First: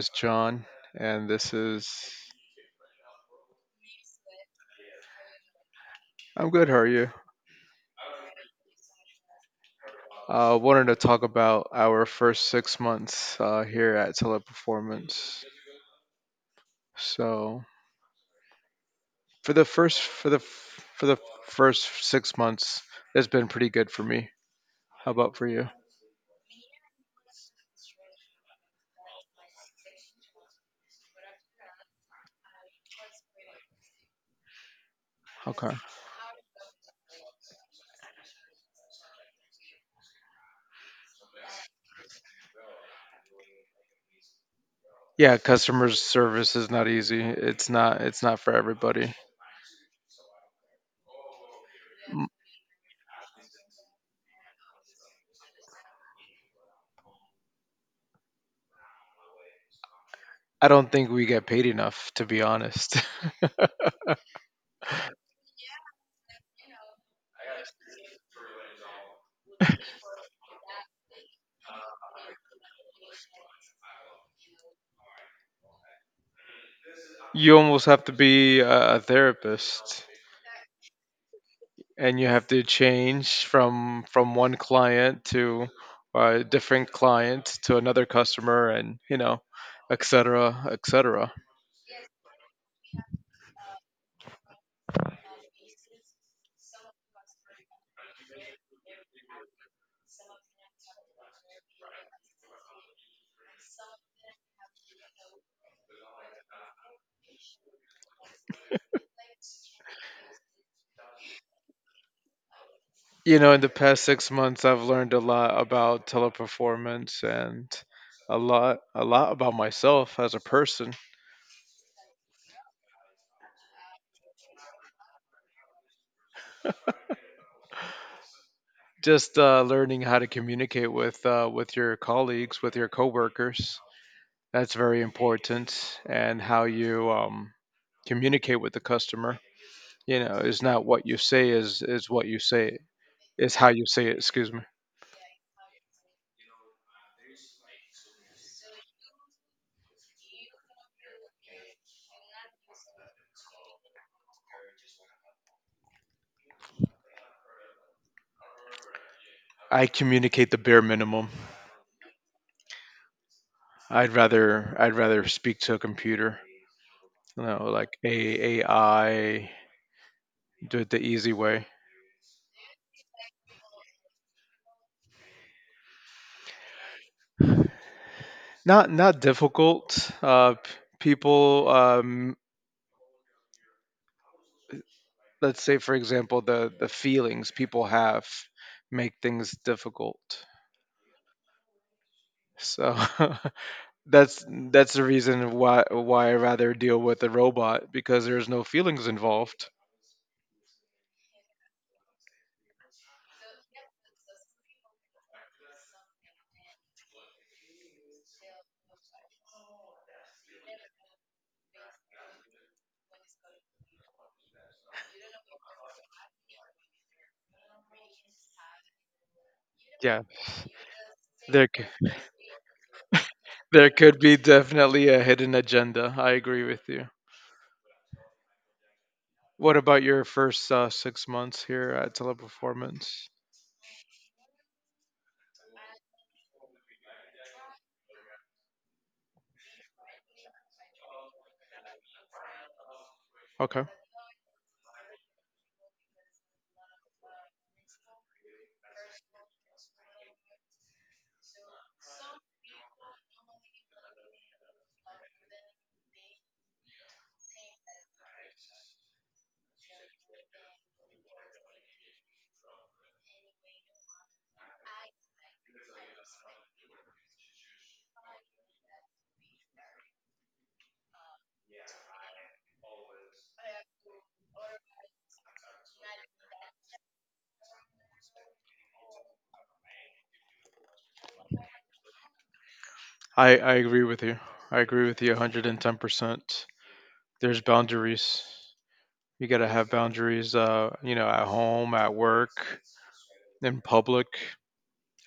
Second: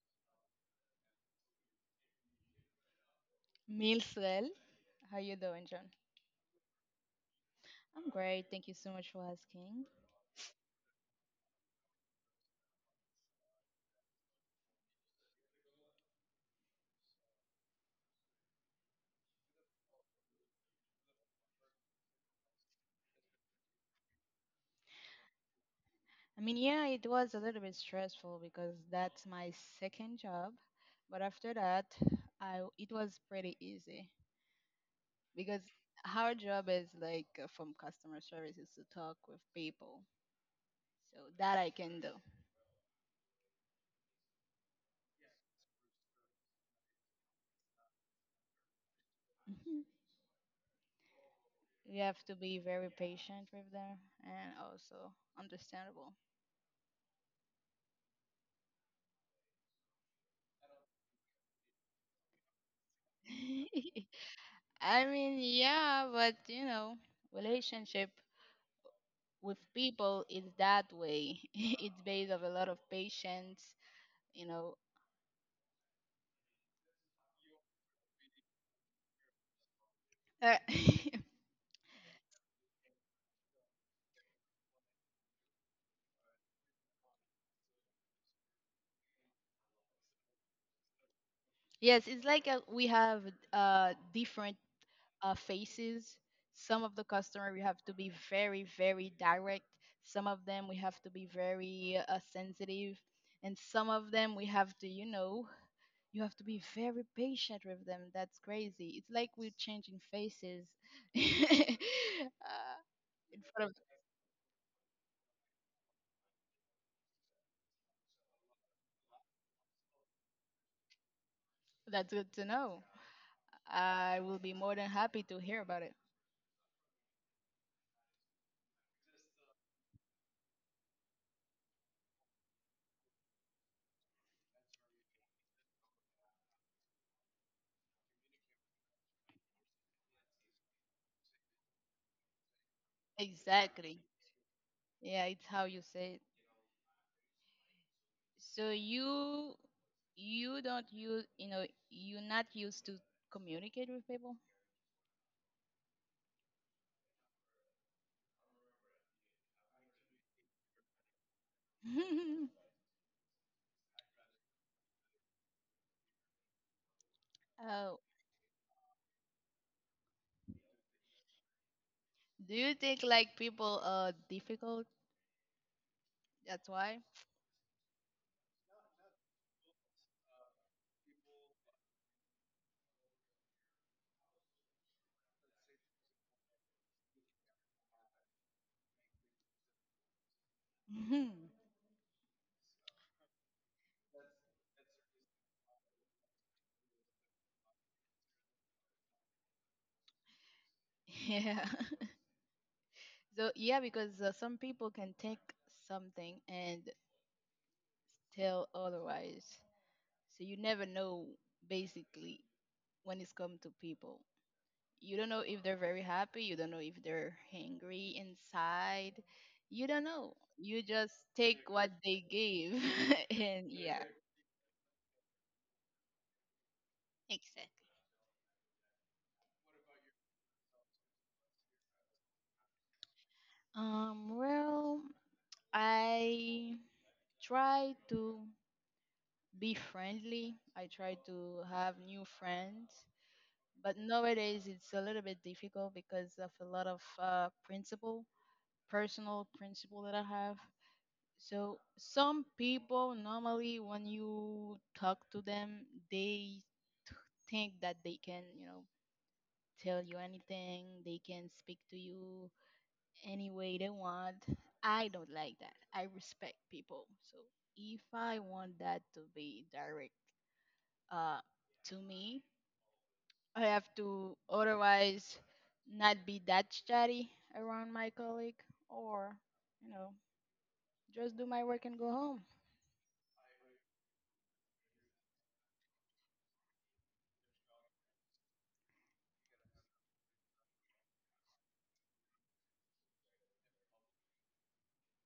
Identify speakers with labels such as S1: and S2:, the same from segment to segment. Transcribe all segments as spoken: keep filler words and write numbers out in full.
S1: is John, and this is.
S2: Meals well. How you doing, John?
S1: I'm good, how are you?
S2: I'm great. Thank you so much for asking.
S1: I uh, wanted to talk about our first six months uh, here at Teleperformance. So for the first for the for the first six months, it's been pretty good for me. How about for you?
S2: I mean, yeah, it was a little bit stressful because that's my second job, but after that, I it was pretty easy because
S1: Okay.
S2: our job is like uh, from customer services to talk with people, so that I can do.
S1: Yeah, customer service is not easy. It's not. It's not for everybody.
S2: Mhm. We have
S1: M-
S2: to be very patient with them and also understandable.
S1: I don't think we get paid enough, to be honest.
S2: I mean, yeah, but you know, relationship. With people it's that way. It's based of a lot of patience you know
S1: You almost have to be a a therapist,
S2: uh,
S1: and you have to change from from one client to uh, a different client to another customer, and you know, et cetera, et cetera.
S2: yes, it's like uh we have uh, different uh, faces. Some of the customer we have to be very very direct, some of them we have to be very uh, sensitive, and some of them we have to you know you have to be very patient with them. That's crazy, it's like we're changing faces. uh,
S1: You
S2: in
S1: know, in the
S2: front of
S1: past six months, I've learned a lot about Teleperformance, and a lot a lot about myself as a person.
S2: that's good to know. I will be more than happy to hear about it.
S1: Just uh, learning how to communicate with uh, with your colleagues, with your coworkers. That's very important. And how you um, communicate with the customer. You know, it's not what you say is is what you say. It's how you
S2: Exactly.
S1: say it, excuse me.
S2: Yeah, it's how you say it. So you you don't use you know you're not used to communicate with people.
S1: I communicate the bare minimum. I'd rather I'd rather speak to a computer. You know, like
S2: Oh,
S1: A AI, do it the easy way.
S2: do you think like people are difficult? That's why.
S1: Not not difficult. Uh, p- people, um, let's say for example, the the feelings people have make things difficult.
S2: Mhm.
S1: So that's that's the reason why why I rather deal with a robot because there's no feelings involved.
S2: Yeah. So yeah, because uh, some people can think something and tell otherwise. So you never know, basically, when it's come to people. You don't know if they're very happy, you don't know if they're hangry inside, you don't
S1: Yeah,
S2: know, you just take
S1: there c-
S2: what they gave. And
S1: there
S2: yeah.
S1: could be definitely a hidden agenda. I agree with you.
S2: Exactly.
S1: What about your first uh, six months here at Teleperformance?
S2: Um well, I try to be friendly, I try to have new friends,
S1: Okay.
S2: but nowadays it's a little bit difficult because of a lot of uh, principle, personal principle that I have. So some people normally when you talk to them, they t- think that they can, you know, tell you anything, they can speak to you any way they want. I don't like that. I respect people. So if I want that to be direct uh to me, I have to, otherwise, not be that chatty around my colleague or, you know, just do my work and go home.
S1: I, I agree with you. I agree with you one hundred ten percent. There's boundaries. You got to have boundaries, uh, you know, at home, at work, in public,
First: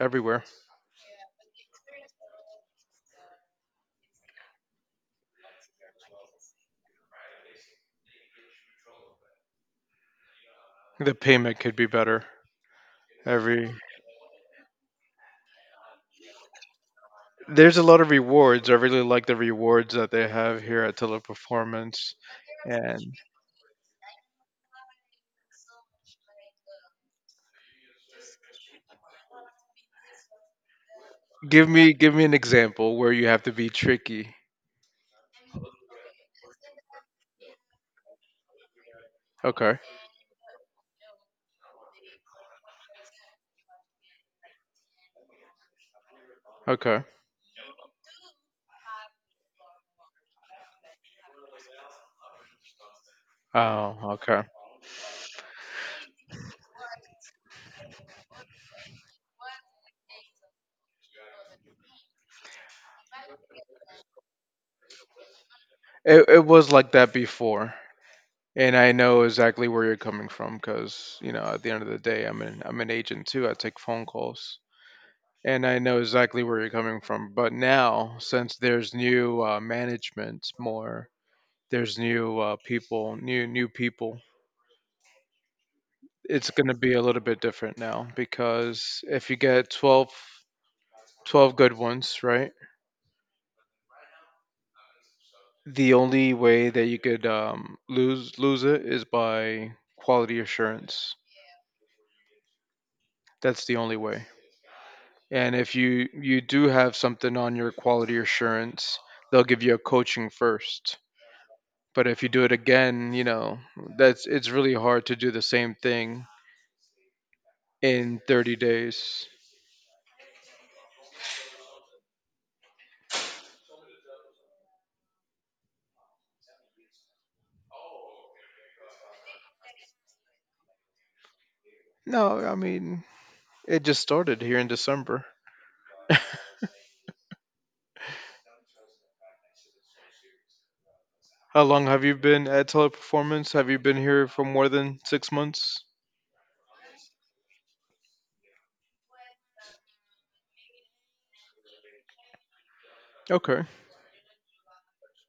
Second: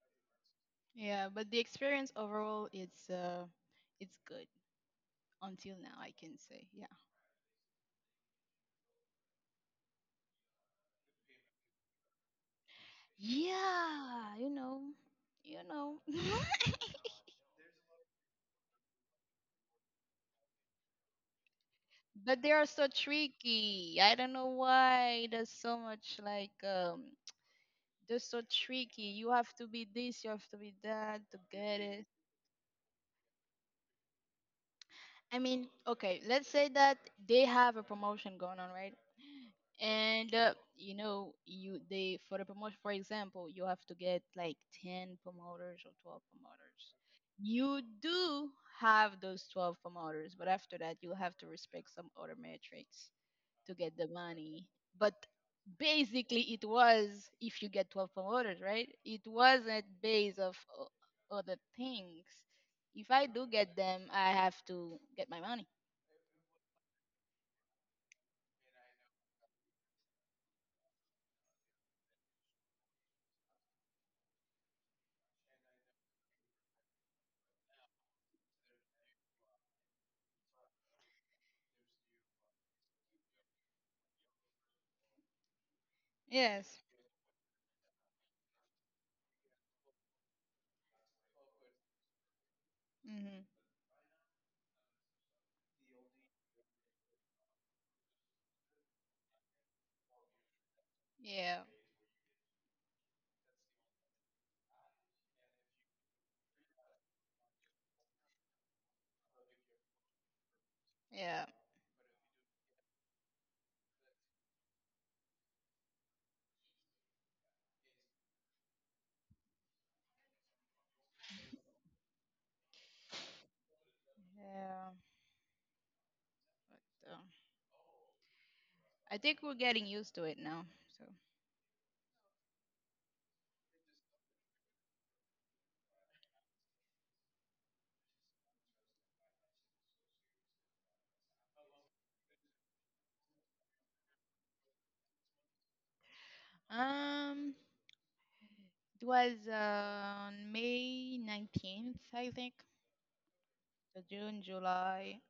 S1: everywhere.
S2: Yeah, but the experience overall it's uh it's good until now, I can say. Yeah.
S1: The payment could be better. Every
S2: Yeah, you know. You know.
S1: There's a lot of rewards. I really like the rewards that they have here at Teleperformance.
S2: But they are so
S1: And
S2: tricky. I don't know why there's so much like um they're so tricky. You have to be this, you have to be that to
S1: give
S2: get
S1: me
S2: it.
S1: give me an example where you have to be tricky.
S2: I mean, okay, let's say that they have a promotion going on, right?
S1: Okay.
S2: And uh, you know, you they for the promotion, for example, you have to get like ten promoters or twelve promoters.
S1: Okay.
S2: You do have those twelve promoters, but after that, you have to respect some other metrics to get
S1: Oh,
S2: the
S1: okay.
S2: money. But basically, it was if you get twelve promoted, right? It wasn't based of o- other things. If I do get them, I have to get my money.
S1: It it was like that before. And I know exactly where you're coming from because, you know, at the end of the day, I'm an I'm an agent too. I take phone calls. And I know exactly where you're coming from. But now, since there's new uh, management, more, there's new uh, people, new new people, it's going to
S2: Yes.
S1: be a little bit different now because if you get twelve twelve good ones, right?
S2: Mhm.
S1: The only way that you could um, lose lose it is by quality assurance.
S2: Yeah.
S1: That's the only way. And if you you do have something on your quality assurance, they'll give you a coaching first.
S2: Yeah.
S1: But if you do it again, you know, that's it's really hard to do the same thing in 30 days.
S2: Yeah. But, um, I think we're getting used to it now. So,
S1: No, I mean, it just started here in December. How long have you been at Teleperformance? Have you been here for more than six months?
S2: um, it was on May nineteenth, I think.
S1: Okay,
S2: So June, July,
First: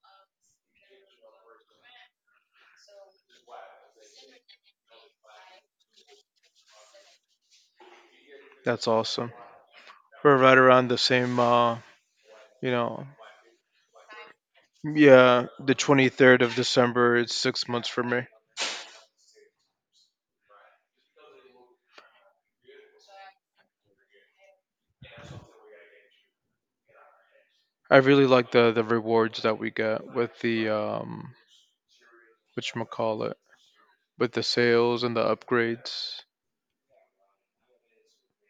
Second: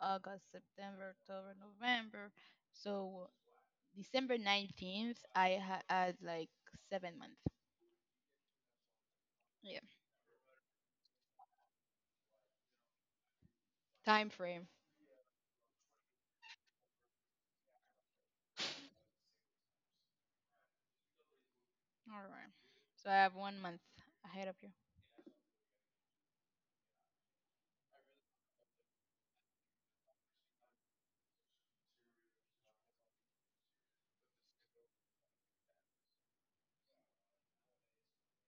S2: August, September, October, November. So December nineteenth, I ha- had like seven months.
S1: that's awesome.
S2: Yeah.
S1: We're right around the same, uh, you know,
S2: Time frame.
S1: yeah, the twenty-third of December. It's six months for me.
S2: All right. So I have one month ahead of you.
S1: I really like the the rewards that we get with the um, which call it, with the sales and the upgrades.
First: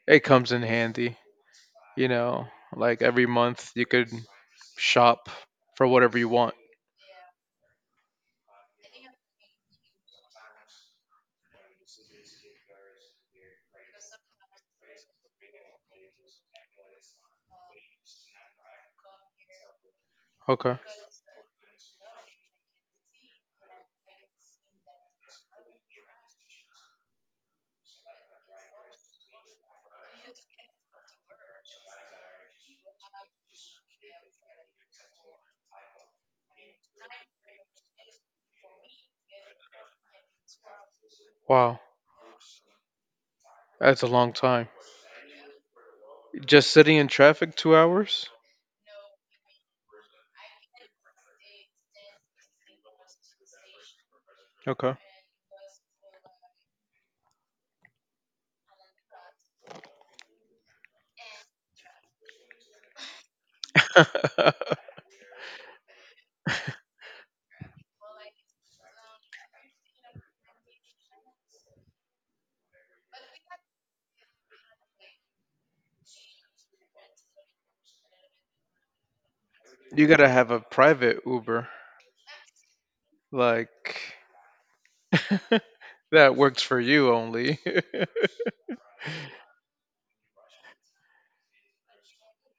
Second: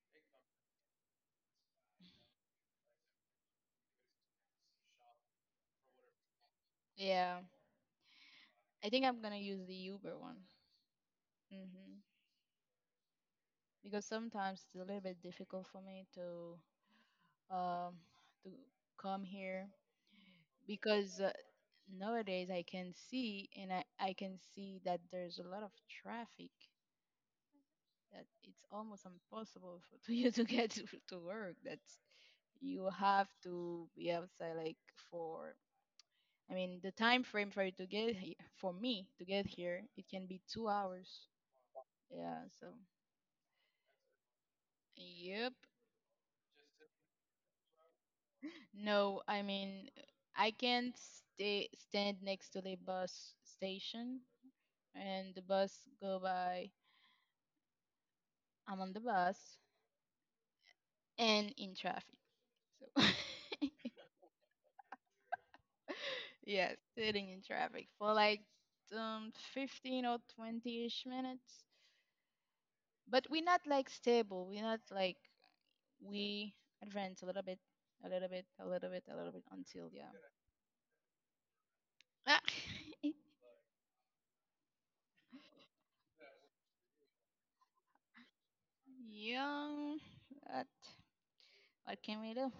S1: It comes in handy. You know, like every month you could shop for whatever you want.
S2: Yeah. I think I'm going to use the Uber one. hmm Because sometimes it's a little bit difficult for me to um to come here
S1: Okay.
S2: because uh, nowadays I can see and I, I can see that there's a lot of traffic, that it's almost impossible for to you to get to, to work. That's you have to be outside like for, I mean, the time frame for you to get he- for me to get here it can be two hours.
S1: Wow.
S2: Yeah, so
S1: That's a long time.
S2: yep.
S1: Just sitting in traffic two hours?
S2: No, I mean, I can't stay stand next to the bus station
S1: Okay.
S2: and the bus go by, I'm on the bus and in traffic, so. Yes, sitting in traffic for like um fifteen or twentyish minutes, but we're not like stable, we're not like we advance a little bit, a little bit, a little bit, a little bit until yeah.
S1: You gotta have a private Uber.
S2: Ah,
S1: Like, that works for you only.
S2: young. What, what can we do?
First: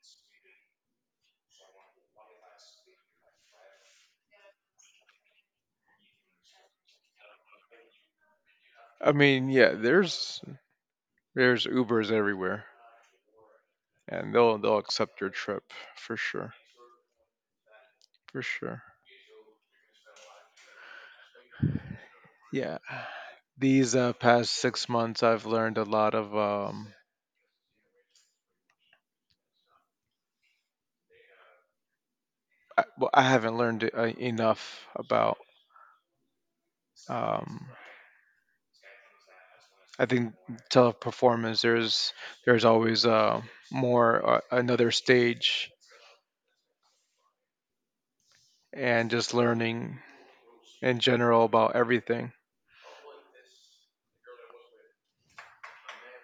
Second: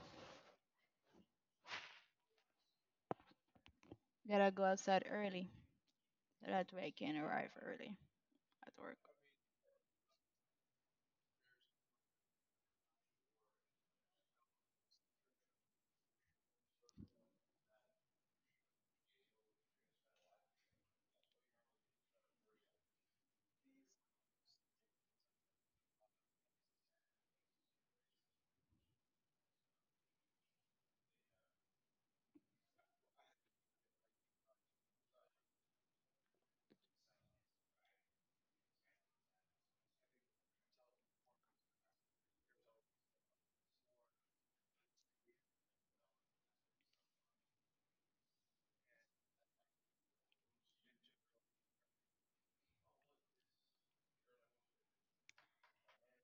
S2: Gotta go outside early. That way I can arrive early at work.
S1: I mean, yeah, there's there's Ubers everywhere, and they'll they'll accept your trip for sure, for sure. Yeah. These uh, past six months, I've learned a lot of. Um, I, well, I haven't learned uh, enough about. Um, I think Teleperformance. There's there's always uh, more, uh, another stage, and just learning in general about everything.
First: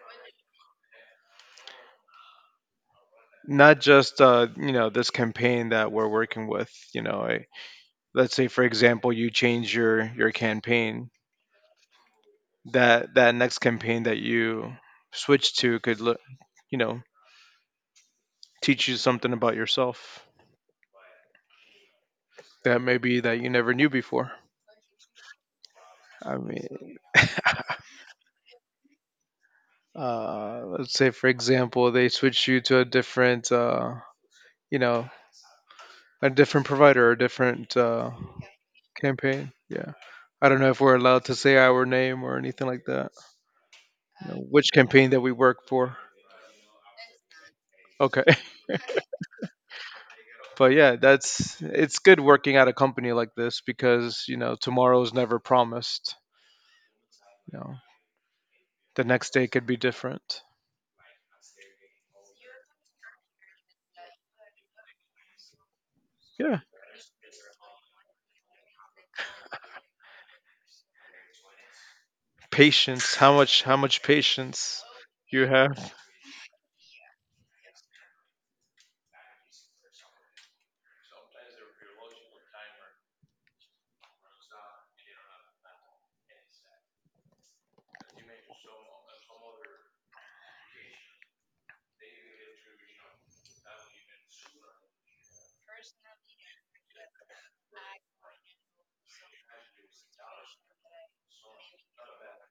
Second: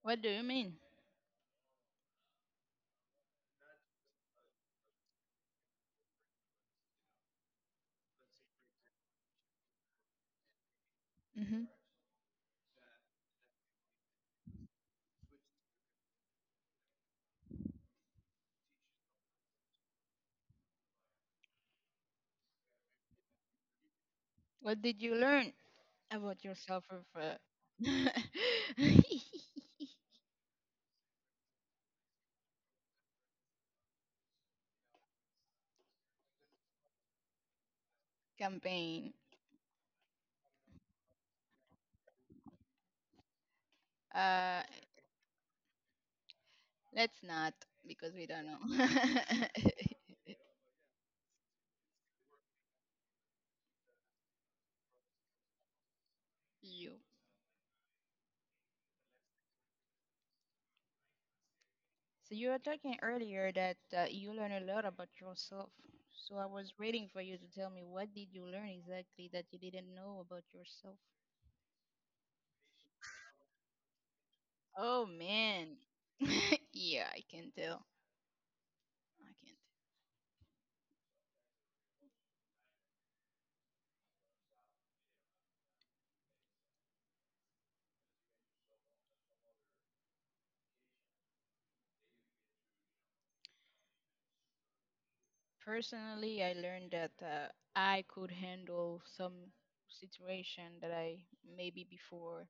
S2: What do you mean?
S1: Not just uh, you know, this campaign that we're working with. You know, I, let's say for example, you change your your campaign.
S2: Hmm.
S1: That that next campaign that you switch to could look, you know, teach you something about yourself that maybe that you never knew before.
S2: What did you learn
S1: I
S2: about yourself
S1: mean,
S2: of uh,
S1: uh, let's say for example, they switch you to a different, uh, you know, a different provider, a different uh,
S2: campaign?
S1: campaign. Yeah, I don't know if we're allowed to say our name or anything like that. You know,
S2: Uh,
S1: which campaign that we work for?
S2: let's not, because
S1: Okay.
S2: we don't know.
S1: But yeah, that's it's good working at a company like this because you know tomorrow is never promised.
S2: You.
S1: You know, the next day could be different.
S2: So you were talking earlier that uh, you learn a lot about yourself. So I
S1: Yeah.
S2: was waiting for you to tell me what did you learn exactly that you didn't know about yourself.
S1: Patience. How much? How much patience
S2: Oh
S1: you
S2: man.
S1: have
S2: Yeah, I can tell. I can. Personally, I learned that uh, I could handle some situation that I maybe before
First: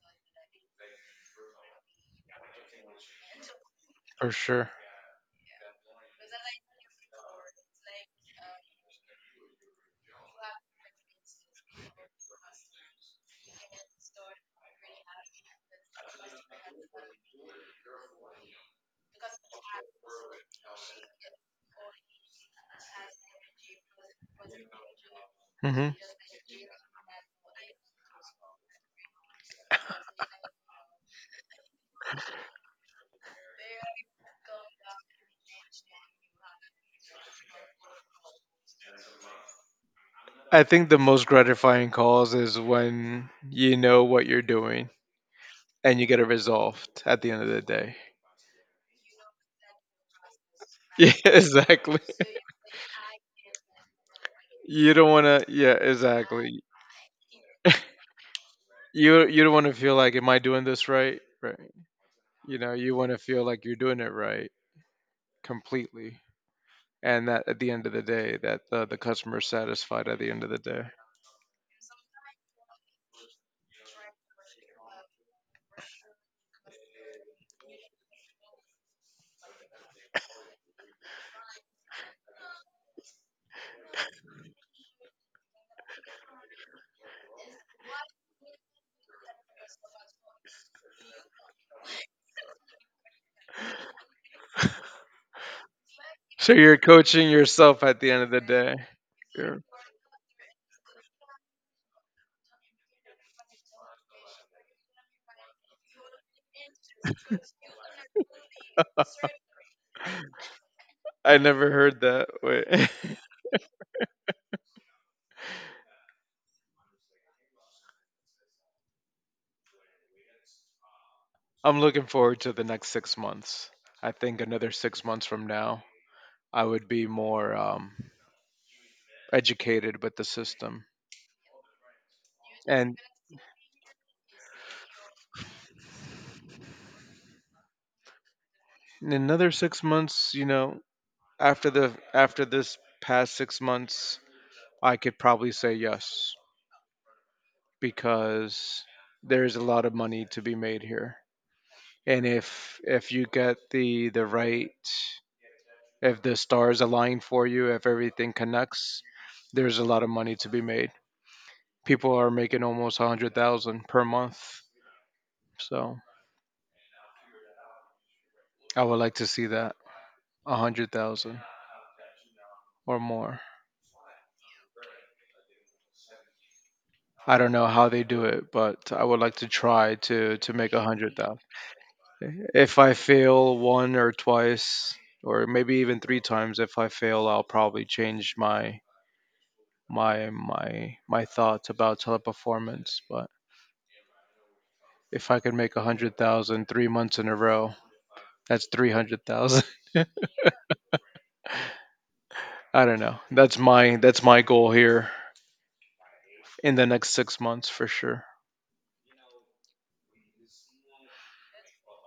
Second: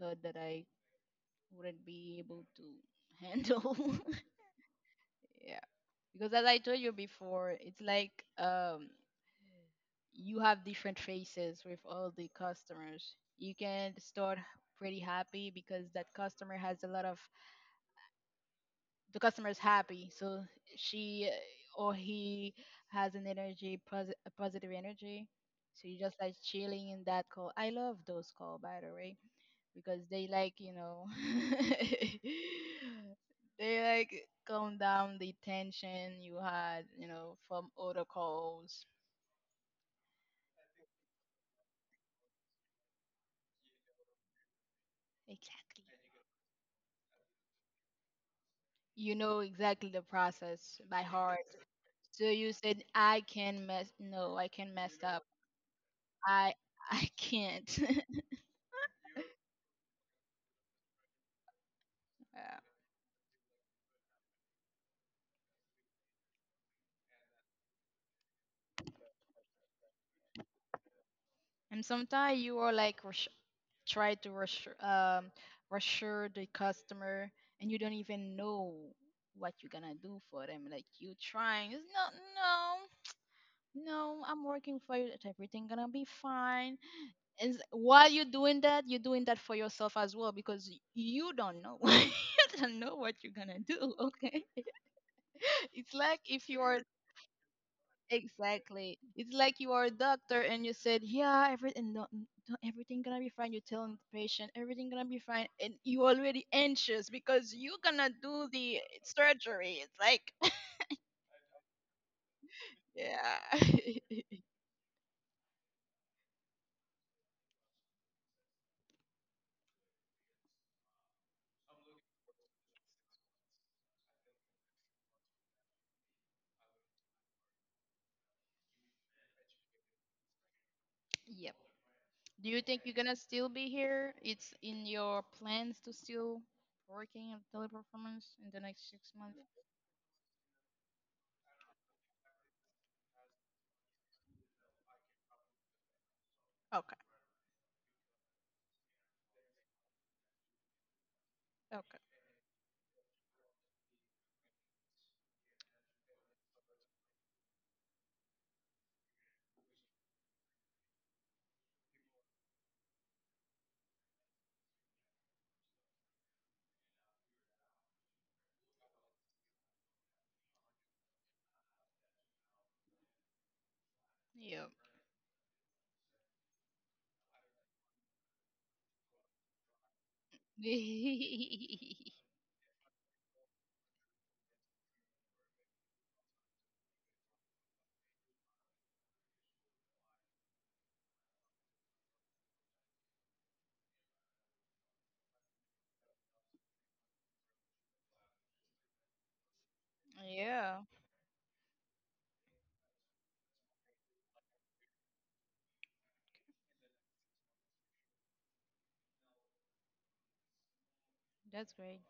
S2: thought that I wouldn't be able to handle.
S1: for sure.
S2: Yeah, because as I told you before, it's like um you have different faces with all the customers. You can start pretty happy because that customer has a lot of the customer is happy, so she or he has an energy, posi- a positive energy. So
S1: hmm
S2: you just like chilling in that call. I love those call, by the way, because they like, you know, they like calm down the tension you had, you know, from other calls.
S1: I think the most gratifying calls is when you know what you're doing
S2: Exactly.
S1: and you get it resolved at the end of the day.
S2: You know exactly the process by
S1: Yeah,
S2: heart.
S1: exactly.
S2: So you said I can mess no, I can mess
S1: You don't
S2: up.
S1: want to. Yeah,
S2: I
S1: exactly.
S2: I can't.
S1: You you don't want to feel like, am I doing this right? Right.
S2: Yeah.
S1: You know, you want to feel like you're doing it right completely. And that at the end of the day that the, the customer is satisfied at the end of the day.
S2: And sometimes you are like rush, try to rush um reassure the customer and you don't even know what you're gonna do for them. Like you trying, it's not no, no, I'm working for you, that everything gonna be fine. And s- while you're doing that, you're doing that for yourself as well because y- you don't know, you don't know what you're gonna do, okay. It's like if
S1: So
S2: you are
S1: you're coaching yourself at the end of the day.
S2: exactly it's like
S1: You're-
S2: you are a doctor and you said yeah everything no, n- no, everything gonna be fine, you're telling the patient everything gonna be fine and you already anxious because you're gonna do the surgery, it's like.
S1: I never heard that, wait.
S2: Yeah.
S1: I'm looking forward to the next six months. I think another six months from now I would be more um, educated with the system.
S2: Yep. Do you think you're
S1: And
S2: gonna still be here? It's in your plans to still working at teleperformance in the next six
S1: in
S2: months?
S1: another six months, you know, after the after this past six months, I could probably say yes because there's a lot of money to be made here.
S2: Okay.
S1: And if if you get the the right, if the stars align for you, if everything connects, there's a lot of money to be made. People are making almost one hundred thousand per month. So I would like to see that, one hundred thousand or more.
S2: Yeah.
S1: I don't know how they do it, but I would like to try to to make one hundred thousand. If I fail one or twice, or maybe even three times, if I fail, I'll probably change my my my my thoughts about Teleperformance. But if I could make a hundred thousand three months in a row, that's three hundred thousand.
S2: Yeah,
S1: I don't know. That's my that's my goal here in the next six months for sure.
S2: that's great.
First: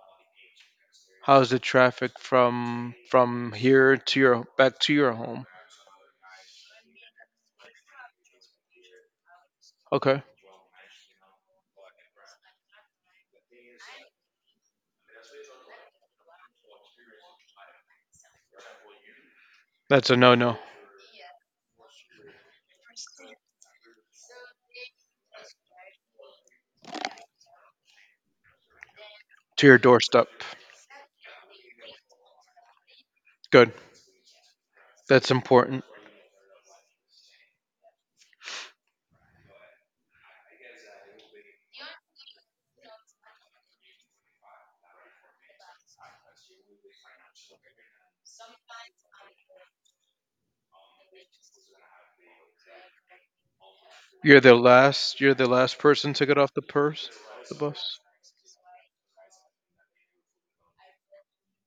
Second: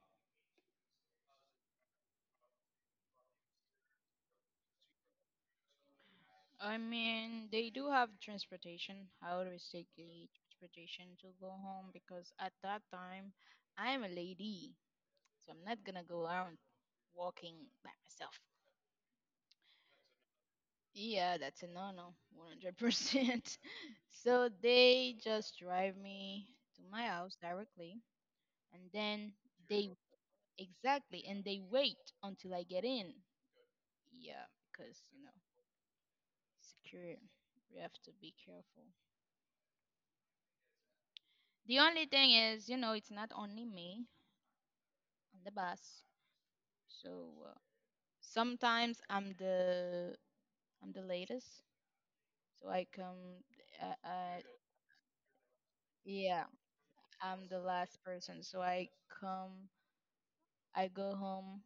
S1: How's the traffic from from here to your back to your home?
S2: I mean, they do have transportation. I always take
S1: Okay,
S2: the transportation to go home because at that time, I'm a lady, so I'm not gonna go out walking by myself.
S1: that's a no no
S2: Yeah, that's a no-no, one hundred percent. So they just drive me to my house directly, and then
S1: to your
S2: they
S1: doorstep.
S2: exactly, and they wait until I get in.
S1: Good.
S2: Yeah, because you
S1: That's
S2: know,
S1: important.
S2: secure, we have to be careful. The only thing is, you know, it's not only me on the bus. So uh, sometimes I'm the I'm the latest, so I come. Uh, uh,
S1: You're the last. You're the last person to get
S2: yeah,
S1: off the purse,
S2: I'm
S1: the
S2: the
S1: bus.
S2: last person, so I come I go home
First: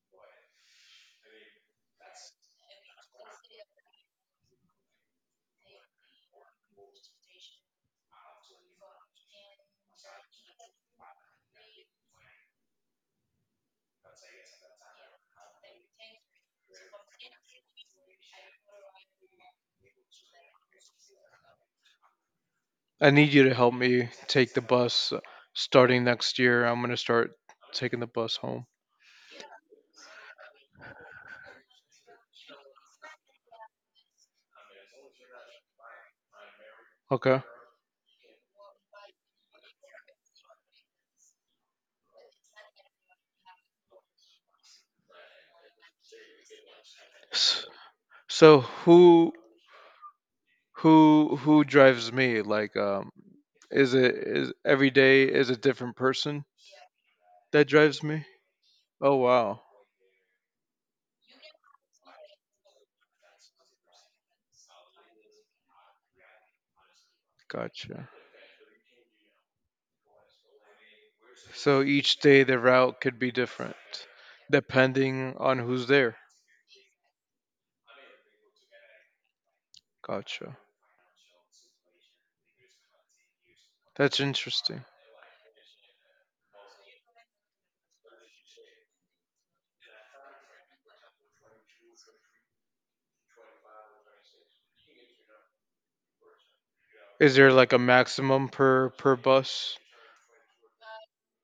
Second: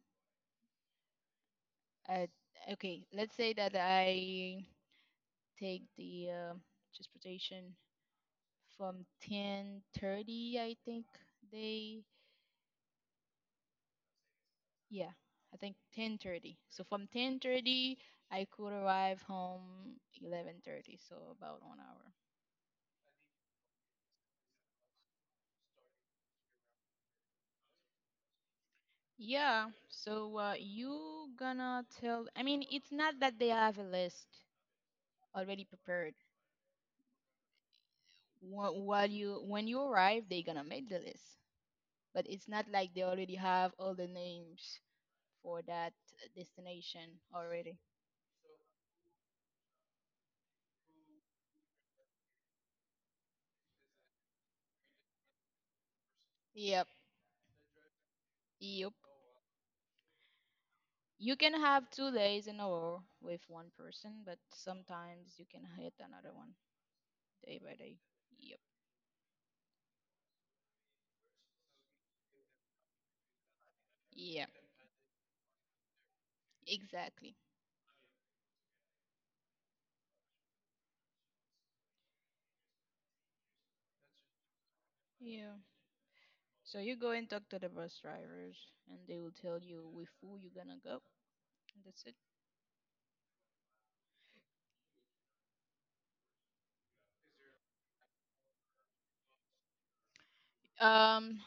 S2: at okay. Let's say that I take the uh, transportation from ten thirty. I think they yeah. I think ten thirty. So from ten thirty, I could arrive home eleven thirty. So about one hour.
S1: I need you to help me take the bus uh, starting next year. I'm gonna start taking the bus home.
S2: Yeah. So uh, you gonna tell? I mean, it's not that they have a list already prepared.
S1: Okay.
S2: Wh- While you when you arrive, they gonna make the list, but it's not like they already have all the names for that destination
S1: S-
S2: already.
S1: So who who who drives me? Like um is it is every day is a different person
S2: Yep,
S1: that drives me?
S2: yep.
S1: Oh wow.
S2: You can have two days in a row with one person, but sometimes you can hit another one day by day.
S1: Gotcha.
S2: Yep.
S1: So each day the route could be different
S2: Yeah,
S1: depending on who's there.
S2: exactly.
S1: Gotcha. That's interesting.
S2: Yeah. So you go and talk to the bus drivers, and they will tell you with who you're gonna go. That's it.
S1: Is there like a maximum per per bus?
S2: Um,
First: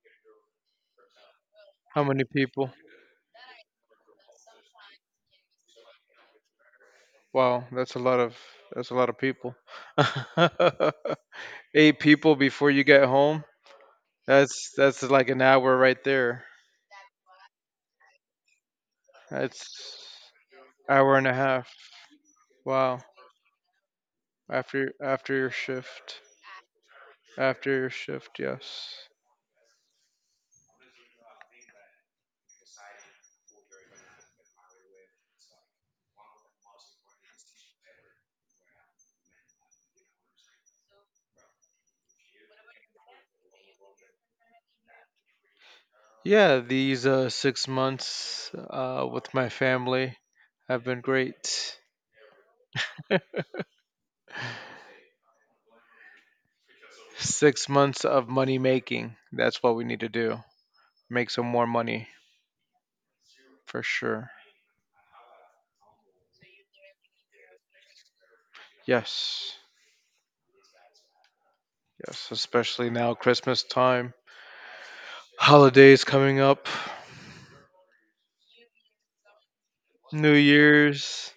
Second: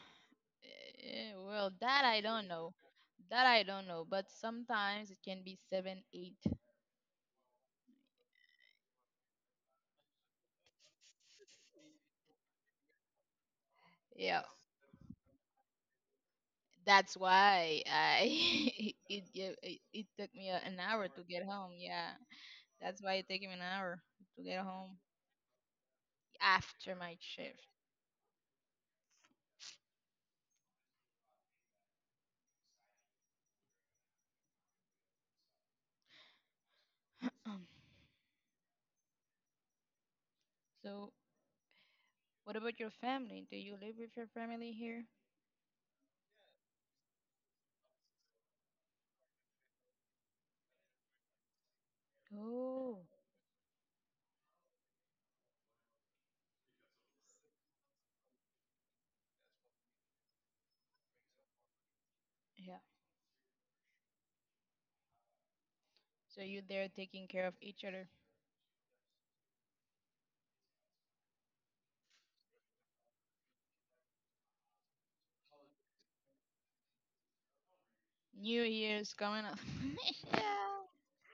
S2: eh, well,
S1: How
S2: that I
S1: many
S2: don't
S1: people?
S2: know. That I don't know, but sometimes it can be seven, eight.
S1: Wow, that's a lot of that's a lot of people. Eight people before you get home.
S2: Yeah,
S1: That's that's like an hour right there.
S2: that's why I it, it it it
S1: That's
S2: took me a- an hour
S1: hour
S2: to
S1: and a
S2: get
S1: half.
S2: home. Yeah,
S1: Wow.
S2: that's why it took me an hour to get
S1: After
S2: home
S1: after your shift.
S2: after my shift.
S1: After your shift, yes.
S2: Um, so, what about your family? Do you live with your family here?
S1: Yeah, these uh, six months uh, with my family have been great.
S2: Oh,
S1: Six months of money making. That's what we need to do. Make some more money
S2: yeah.
S1: for sure.
S2: So you there taking care of each other.
S1: Yes. Yes, especially now, Christmas time, holidays coming up,
S2: New Year's coming up.
S1: New
S2: Yeah.
S1: Year's.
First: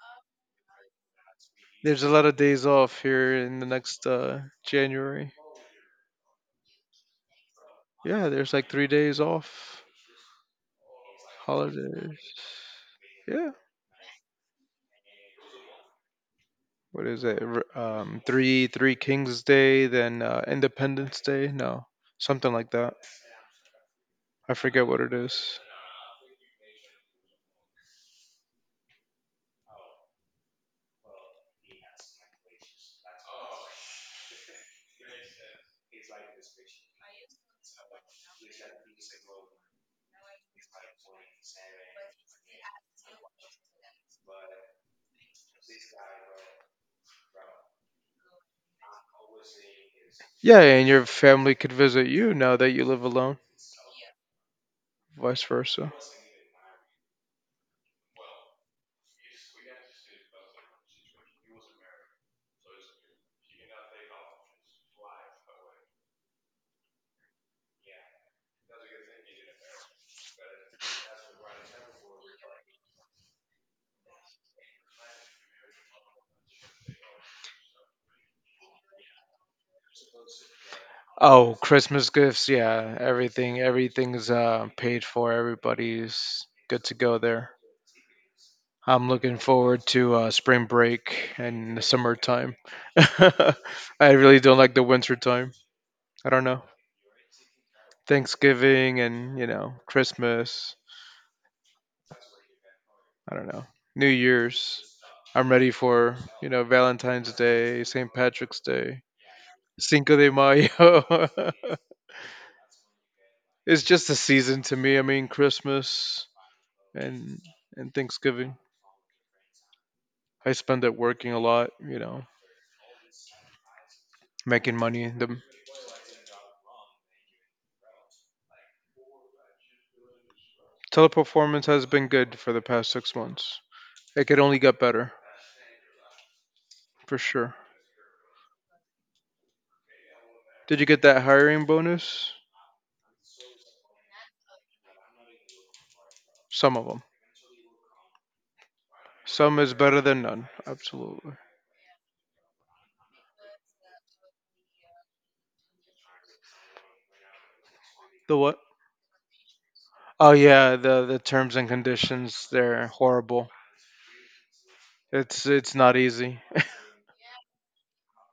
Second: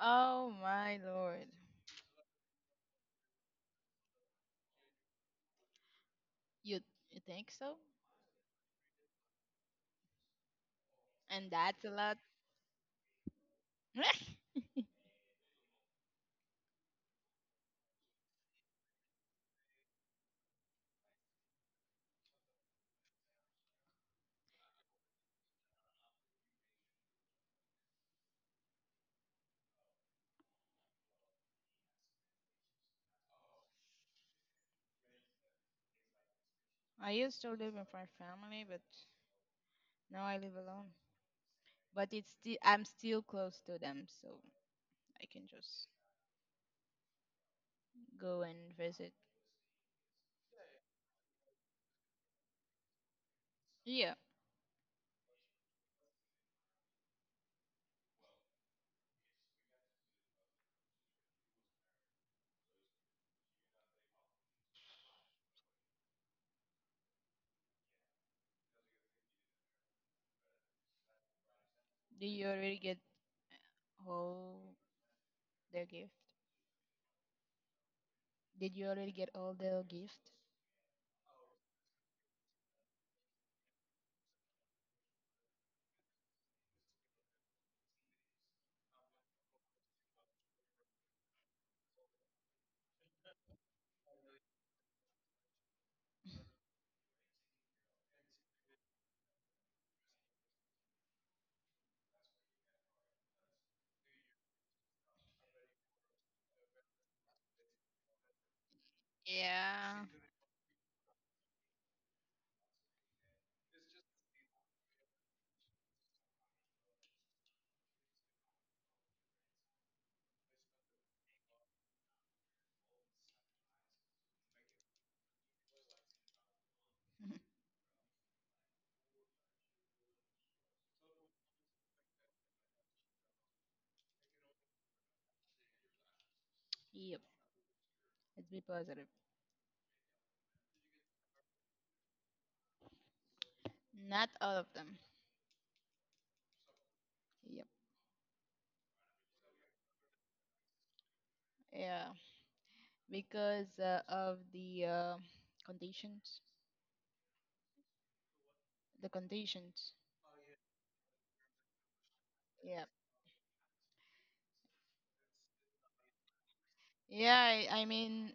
S2: Oh my lord.
S1: There's a lot of days off here in the next uh, January.
S2: You you think so?
S1: Yeah, there's like three days off,
S2: And that's a lot.
S1: holidays. Yeah, what is it? R- Um, three Three Kings Day, then uh, Independence Day. No, something like that. I forget what it is.
S2: I used to live with my family, but now I live alone. But it's still I'm still close to them, so I can just go and visit.
S1: Yeah, and your family could visit you now that you live alone,
S2: Yeah.
S1: vice versa.
S2: Did you already get all their gift? Did you already get all their gift?
S1: Oh, Christmas gifts, yeah, everything, everything's uh, paid for. Everybody's good to go there. I'm looking forward to uh, spring break and the summertime. I really don't like the winter time. I don't know. Thanksgiving and you know Christmas. I don't know. New Year's. I'm ready for you know Valentine's Day, Saint Patrick's Day.
S2: Yeah.
S1: Cinco de Mayo. It's just a season to me. I mean, Christmas and and Thanksgiving. I spend it working a lot, you know, making money. The Teleperformance has been good for the past six months. It could only get better, for
S2: Yep.
S1: sure.
S2: Let's be positive.
S1: Did you get that hiring bonus?
S2: Not all of them.
S1: Some of them.
S2: Yep.
S1: Some is better than none. Absolutely.
S2: Yeah. Because uh, of the uh, conditions.
S1: The what?
S2: The conditions.
S1: Oh yeah, the the terms and conditions.
S2: Yeah.
S1: They're horrible. It's it's not easy.
S2: Yeah. I, I mean,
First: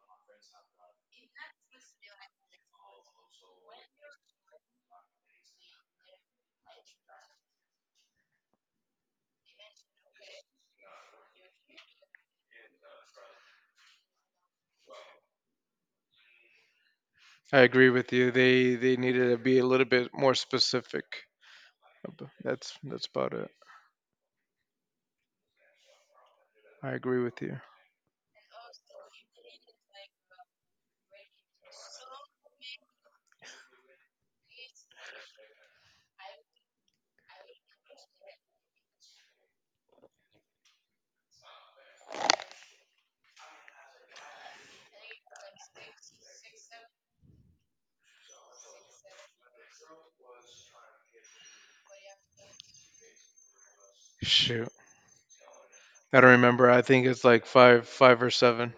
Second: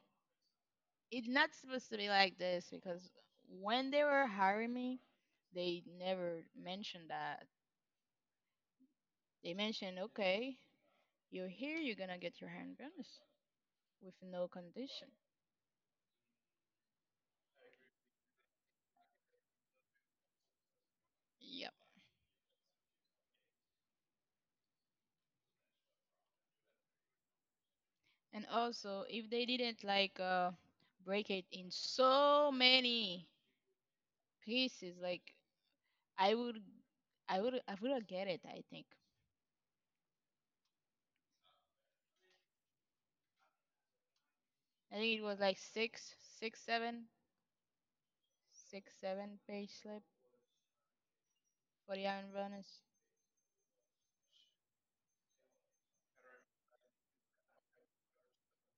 S2: it's not supposed to be like this because when they were hiring me, they never mentioned that. They mentioned, okay, you're here, you're gonna get your hand bonus with no condition.
S1: I agree with you. They they needed to be a little bit more specific.
S2: Yep.
S1: Ab- That's that's about it. I agree with you.
S2: And also, if they didn't like uh, break it in so many pieces, like I would, I would, I would get it. I think. I think it was like six, six, seven, six, seven page slip for the hand bonus.
S1: Shoot, I don't remember. I think it's like five five or seven,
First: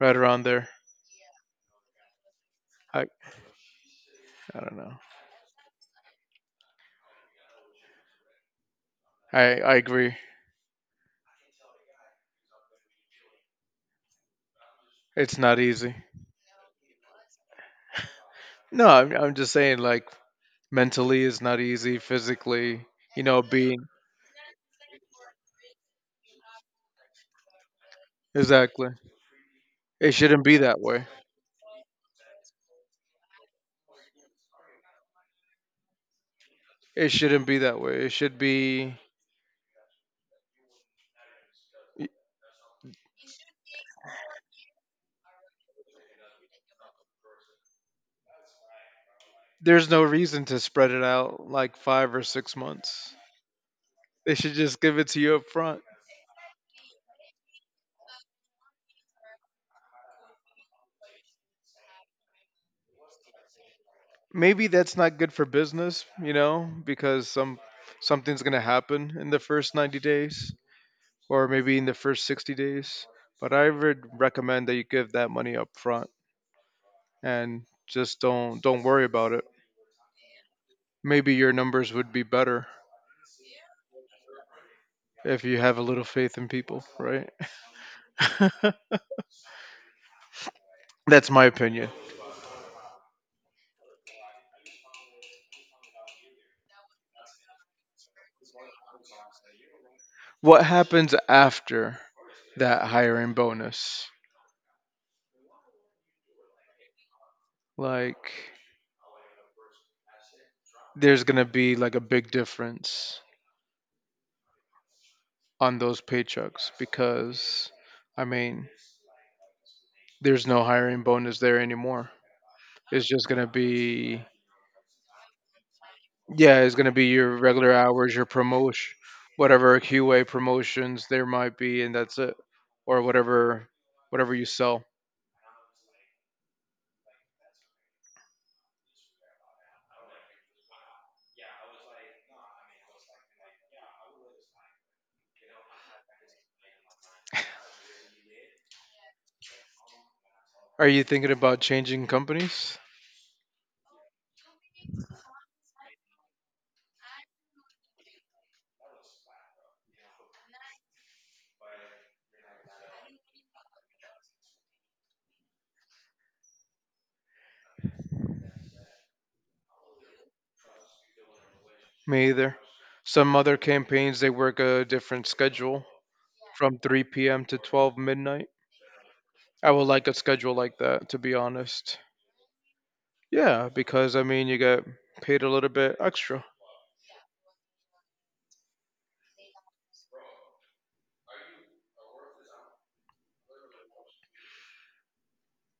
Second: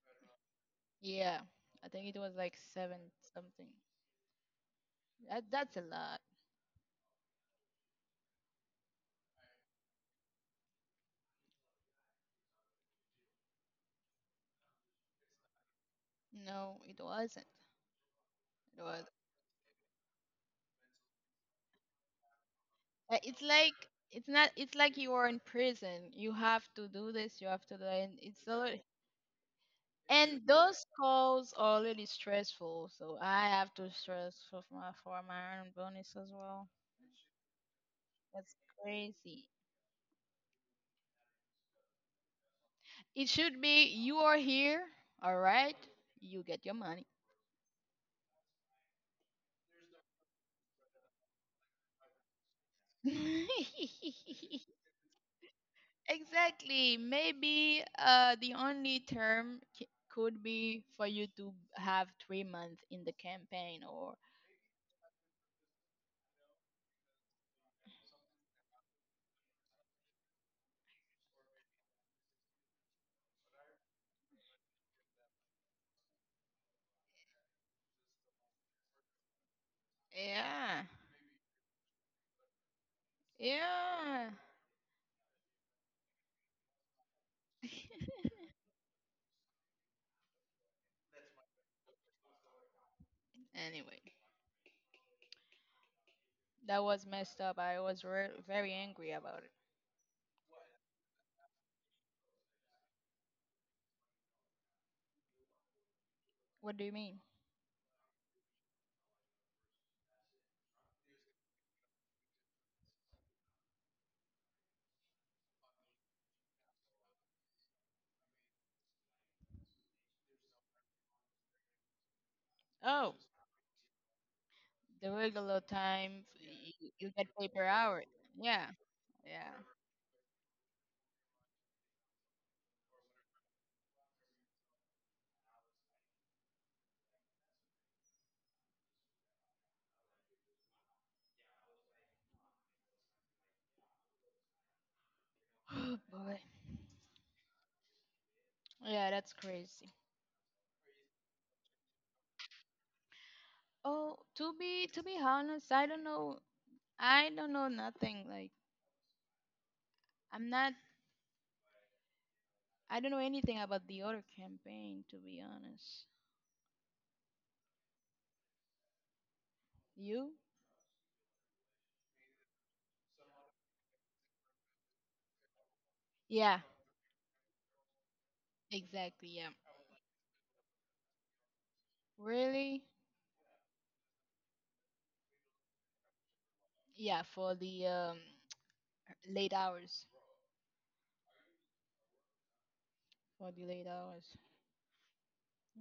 S1: right around there.
S2: Yeah, I think it was like seven
S1: I
S2: something.
S1: I don't know.
S2: That, that's a lot.
S1: I I agree. It's not easy.
S2: No, it wasn't. It
S1: No,
S2: was.
S1: I'm I'm just saying like mentally it's not easy. Physically,
S2: uh,
S1: you
S2: It's
S1: know,
S2: like
S1: being
S2: it's not. It's like you are in prison. You have to do this. You have to do. And it's already.
S1: exactly. It shouldn't
S2: And
S1: be that
S2: those
S1: way.
S2: calls are really stressful. So I have to stress for my for my own bonus as well.
S1: It shouldn't be that way. It should
S2: That's
S1: be.
S2: crazy.
S1: y-
S2: It should be you are here. All right, you get your money.
S1: There's no reason to spread it out like five or six months. They should just give it to you up front.
S2: Exactly. Maybe uh, the only term c- could be for you to have three months in the campaign or.
S1: Maybe that's not good for business, you know, because some something's gonna happen in the first ninety days or maybe in the first sixty days. But I would recommend that you give that money up front and just don't don't worry about it.
S2: Yeah.
S1: Maybe your numbers would be better
S2: Yeah.
S1: if you have a little faith in people, right? That's my opinion.
S2: Anyway, that was messed up. I was re- very angry about it.
S1: What happens after that hiring bonus?
S2: What do you mean?
S1: Like, there's gonna be like a big difference on those paychecks because I mean, there's no hiring bonus there anymore. It's
S2: Oh,
S1: just gonna be
S2: the regular time
S1: yeah,
S2: y-
S1: it's
S2: y-
S1: gonna be
S2: you get
S1: your
S2: paid per
S1: regular
S2: hour.
S1: hours, your
S2: Yeah.
S1: promotion,
S2: Yeah.
S1: whatever Q A promotions there might be, and that's it, or whatever whatever you sell.
S2: Oh boy. Yeah, that's crazy.
S1: Are you thinking about changing companies?
S2: Oh, to be to be honest, I don't know. I don't know nothing. Like I'm not I don't know anything about the other campaign, to be honest. You?
S1: Me either. Some other campaigns they work a different schedule
S2: Yeah,
S1: from three p m to twelve midnight.
S2: exactly. Yeah.
S1: I would like a schedule like that, to be honest.
S2: Really?
S1: Yeah, because I mean, you get paid a little bit extra,
S2: Yeah, for the um, late hours. For the late hours.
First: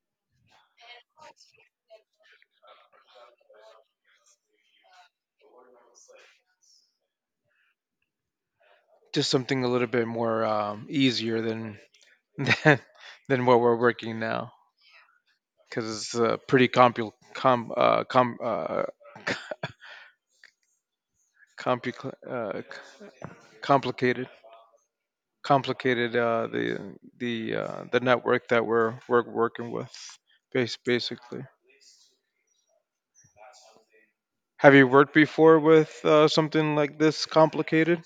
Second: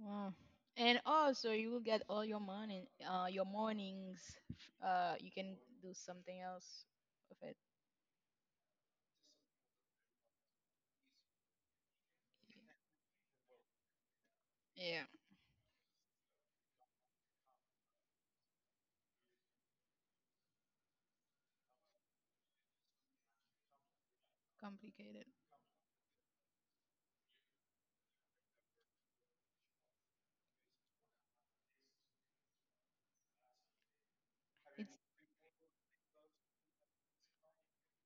S2: Wow. And also, you will get all your morning, uh, your mornings. Uh, you can do something else with it.
S1: just something a little bit more um, easier than than than what we're working now,
S2: Yeah,
S1: because it's uh, pretty compu com uh, com uh, compu uh, complicated,
S2: complicated.
S1: complicated uh, the the uh, the network that we're we're working with, bas basically. Have you
S2: It's
S1: worked before with uh, something like this complicated?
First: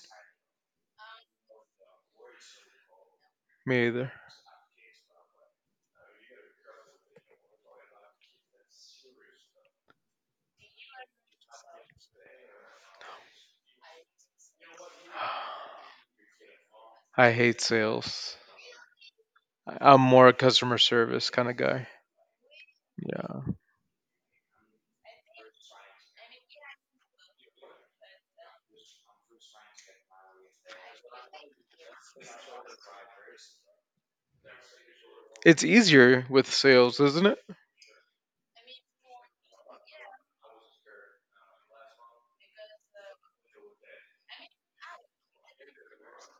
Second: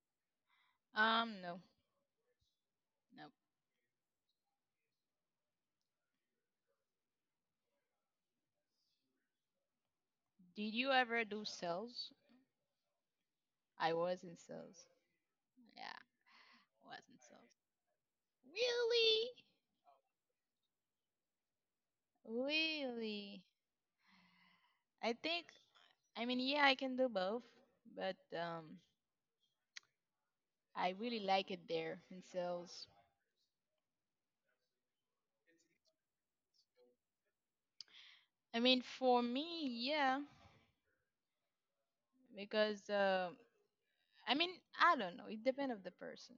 S2: um no, no.
S1: Me either.
S2: Did you ever do sales? I was in sales. Yeah, was in
S1: I
S2: sales.
S1: hate sales.
S2: Really?
S1: I- I'm more a customer service kind of guy. Yeah.
S2: Really? I think, I mean, yeah, I can do both, but um, I really like it there in sales.
S1: It's easier with sales, isn't it?
S2: I mean, for me, yeah, because uh, I mean, I don't know. It depends of the person.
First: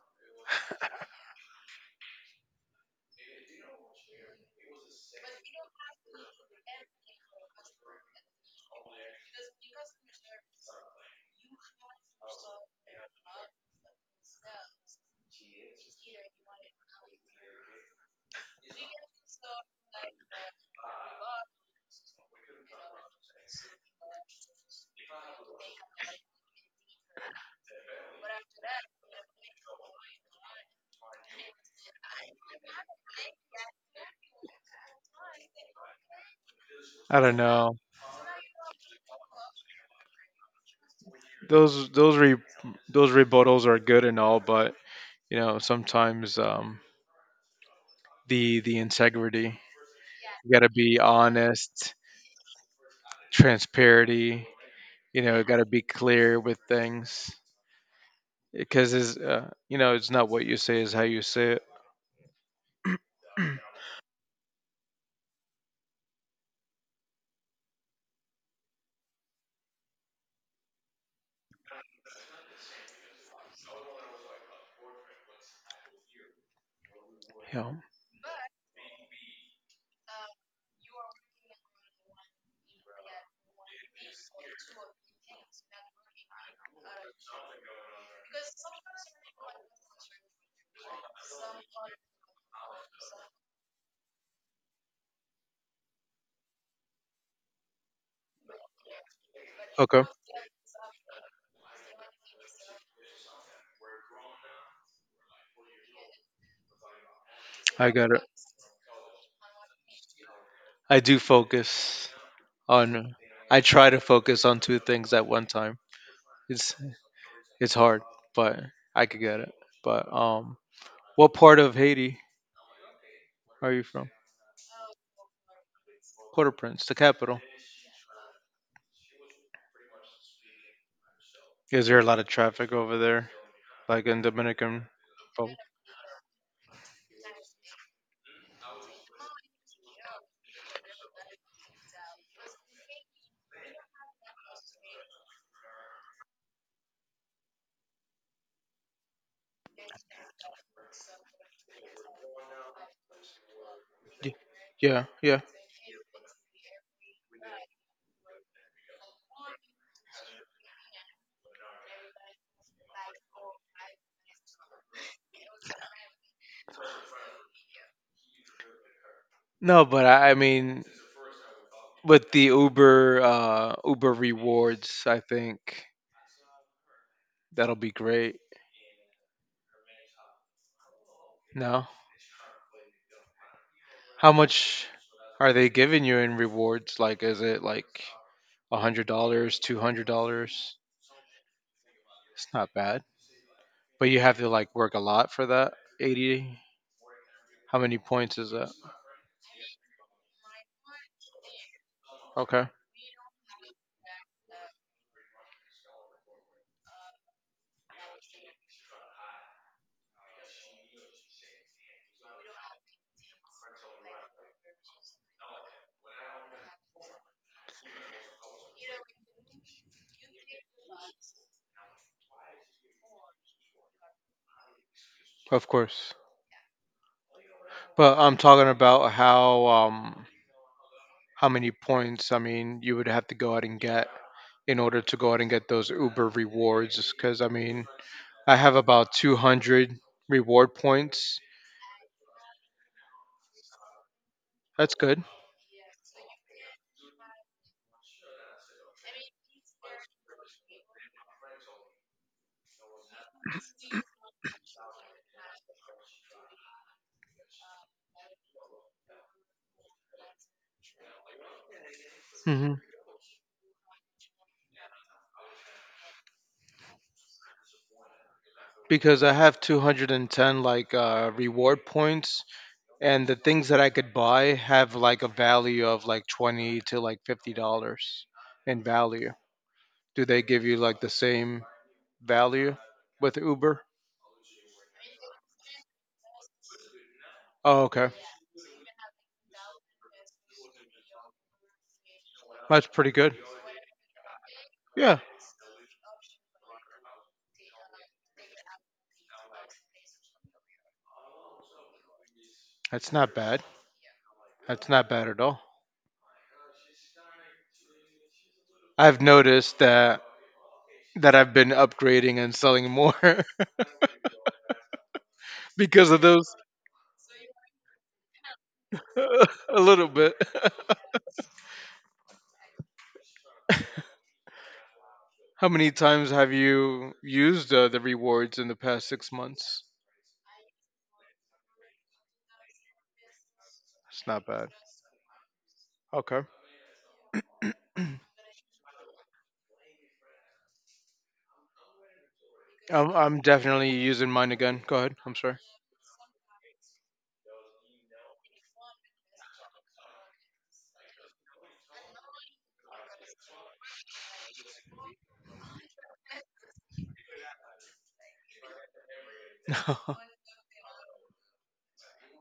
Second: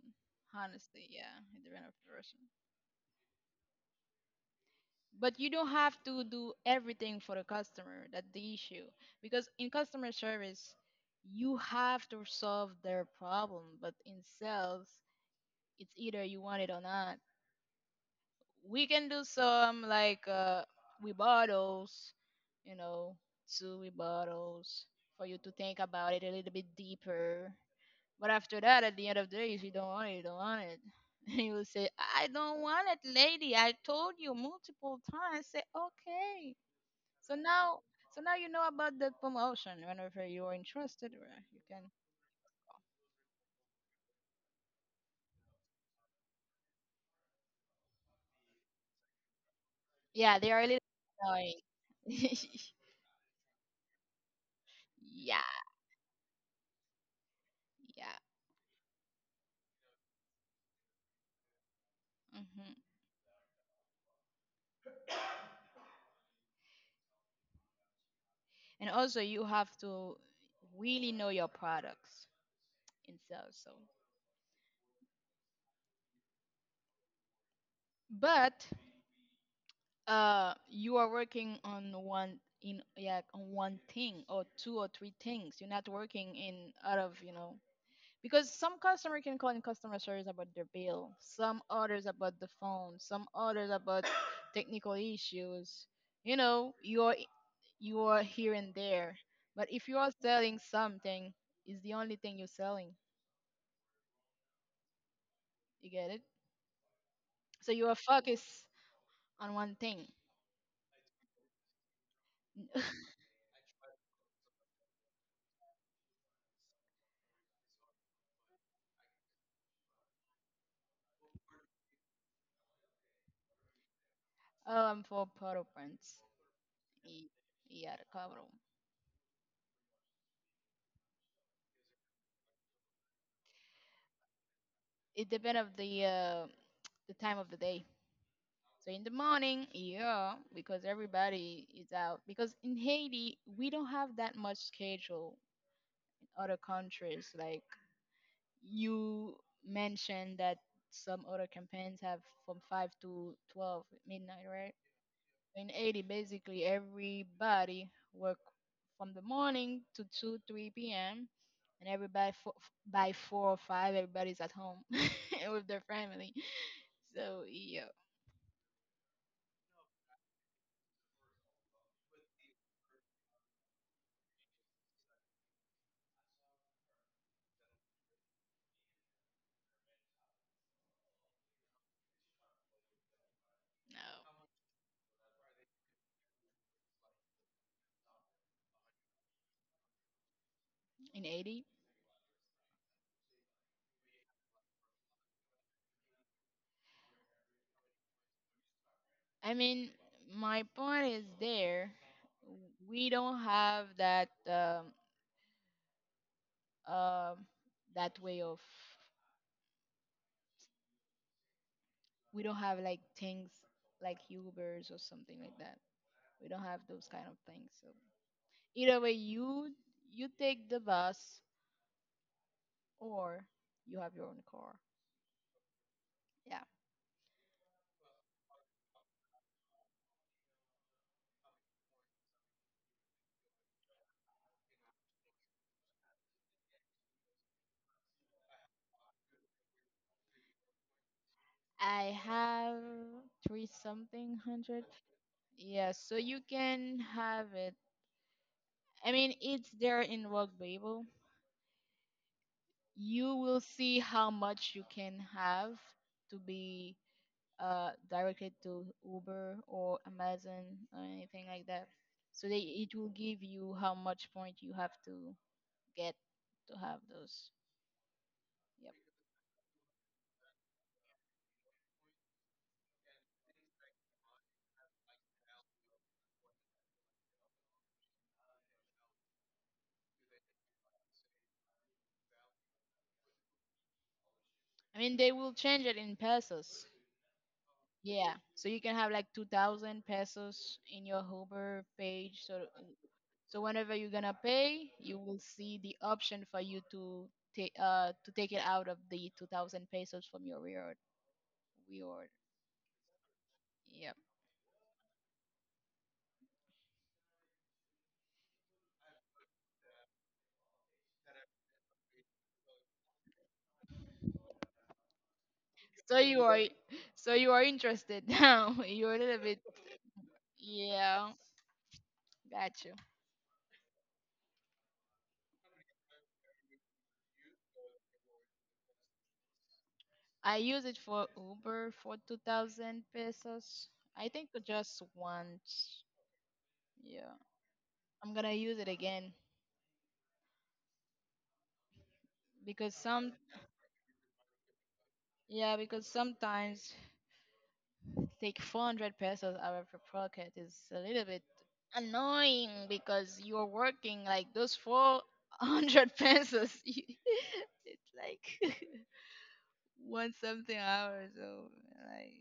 S2: Honestly, yeah, it depends of the person. But you don't have to do everything for the customer. That's the issue. Because in customer service, you have to solve their problem. But in sales, it's either you want it or not. We can do some like uh we bottles, you know, two we bottles, for you to think about it a little bit deeper. But after that, at the end of the day, if you don't want it, you don't want it. And you will say, I don't want it, lady. I told you multiple times. Say, okay.
S1: I don't
S2: So
S1: know.
S2: now, so now you know about the promotion. Whenever you are interested, right, you can.
S1: Those those re, those rebuttals are good and all, but you know sometimes um, the the integrity.
S2: Yeah,
S1: You
S2: they
S1: got
S2: are a
S1: to
S2: little
S1: be
S2: annoying.
S1: honest, transparency. You
S2: Yeah,
S1: know, got to be clear with things
S2: yeah.
S1: because is uh, you know it's not what you say is how you say it.
S2: hmm and also you have to really know your products in sales, so
S1: You know.
S2: but uh you are working on one, in yeah, on one thing or two or three things, you're not working in out of, you know, because some customer can call in customer service about their bill, some others about the phone, some others about technical issues. you know you're you're here and there. But if you
S1: Okay,
S2: are selling something, it's the only thing you're selling. You get it. So you
S1: I
S2: are
S1: got it.
S2: focused on one thing.
S1: I do focus on. I try to focus on two things at one time. It's It's hard, but I could get it. But um, what part of Haiti are you from?
S2: Oh, I'm for Poroprens.
S1: Port-au-Prince, the capital.
S2: Yeah, cabrón.
S1: Is there a lot of traffic over there, like in Dominican
S2: It
S1: Republic?
S2: depends of the uh, the time of the day. So in the morning, yeah, because everybody is out. Because in Haiti, we don't have that much schedule in other countries. Like you mentioned that some other campaigns have from five to twelve
S1: Y-
S2: midnight, right?
S1: Yeah, yeah.
S2: In eighty, basically everybody work from the morning to two, three p m, and everybody fo- f- by four or five everybody's at home with their family, so yeah.
S1: No, but I, I mean, with the Uber, uh, Uber rewards, I think that'll be great. No,
S2: No,
S1: how much are they giving you in rewards? Like, is it like a hundred dollars, two hundred dollars?
S2: in eighty,
S1: It's not bad, but you have to like work a lot for that. eighty. How many points is that?
S2: I mean, my point is there.
S1: Okay,
S2: We don't have that um, um that way of, we don't have like things like ubers or something like that, we don't have those kind of things. So either way, you you take the bus or you have your own car.
S1: of course.
S2: Yeah.
S1: But I'm talking about how um how many points, I mean you would have to go out and get in order to go out and get those Uber rewards. Because I mean I have about two hundred reward points.
S2: I have three something hundred.
S1: That's good.
S2: Yeah, so you can have it. I mean, it's there in Rock Bible. You will see how much you can have to be uh, directed to Uber or Amazon or anything like that. So they,
S1: hmm
S2: it will give you how much point you have to get to have those.
S1: Because I have two hundred and ten like uh, reward points, and the things that I could buy have like a value of like twenty to like fifty dollars in value. Do they give you like the same value with Uber?
S2: I mean, they will change it in pesos.
S1: Oh, okay.
S2: Yeah, so you can have like two thousand pesos in your Uber page. So,
S1: That's pretty good.
S2: so whenever you're gonna pay, you
S1: Yeah,
S2: will see the option for you to take uh to take it out of the two thousand pesos from your reward. Reward.
S1: that's not bad.
S2: Yep.
S1: That's not bad at all. I've noticed that that I've been upgrading and selling more because
S2: So
S1: of
S2: you
S1: those
S2: are, so you are interested now. You're a little bit.
S1: a little bit.
S2: Yeah, got you.
S1: How many times have you used uh, the rewards in the past six months?
S2: I use it for Uber for two thousand pesos.
S1: It's
S2: I
S1: not
S2: think
S1: bad.
S2: just once.
S1: Okay.
S2: Yeah. I'm gonna use it again because
S1: I'm,
S2: some
S1: I'm definitely using mine again. Go ahead. I'm sorry.
S2: yeah, because sometimes take four hundred pesos out of your pocket is a little bit annoying because you're working like those four hundred pesos. You- it's like one something hours, so like,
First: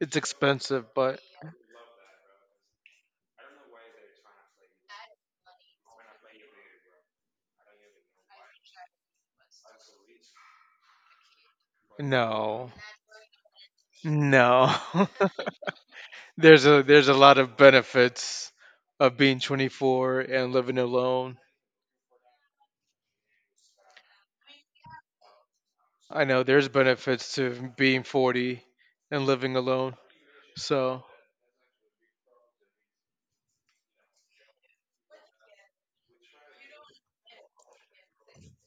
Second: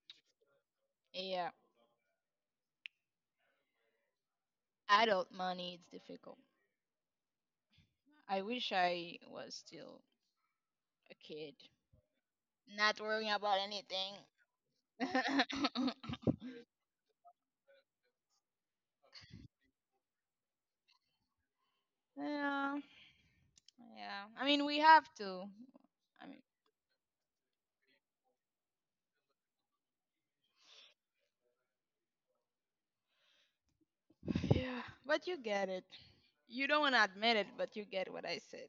S1: It's expensive, but
S2: yeah, yeah, adult money, it's difficult. I wish I was still a kid,
S1: no.
S2: not worrying about anything.
S1: No. There's a there's a lot of benefits of being twenty four and living alone.
S2: Yeah. Yeah. I mean, we have to.
S1: I
S2: I mean,
S1: know there's benefits to being forty and living alone. So,
S2: yeah. But you get it. You don't want to admit it, but you get what I said.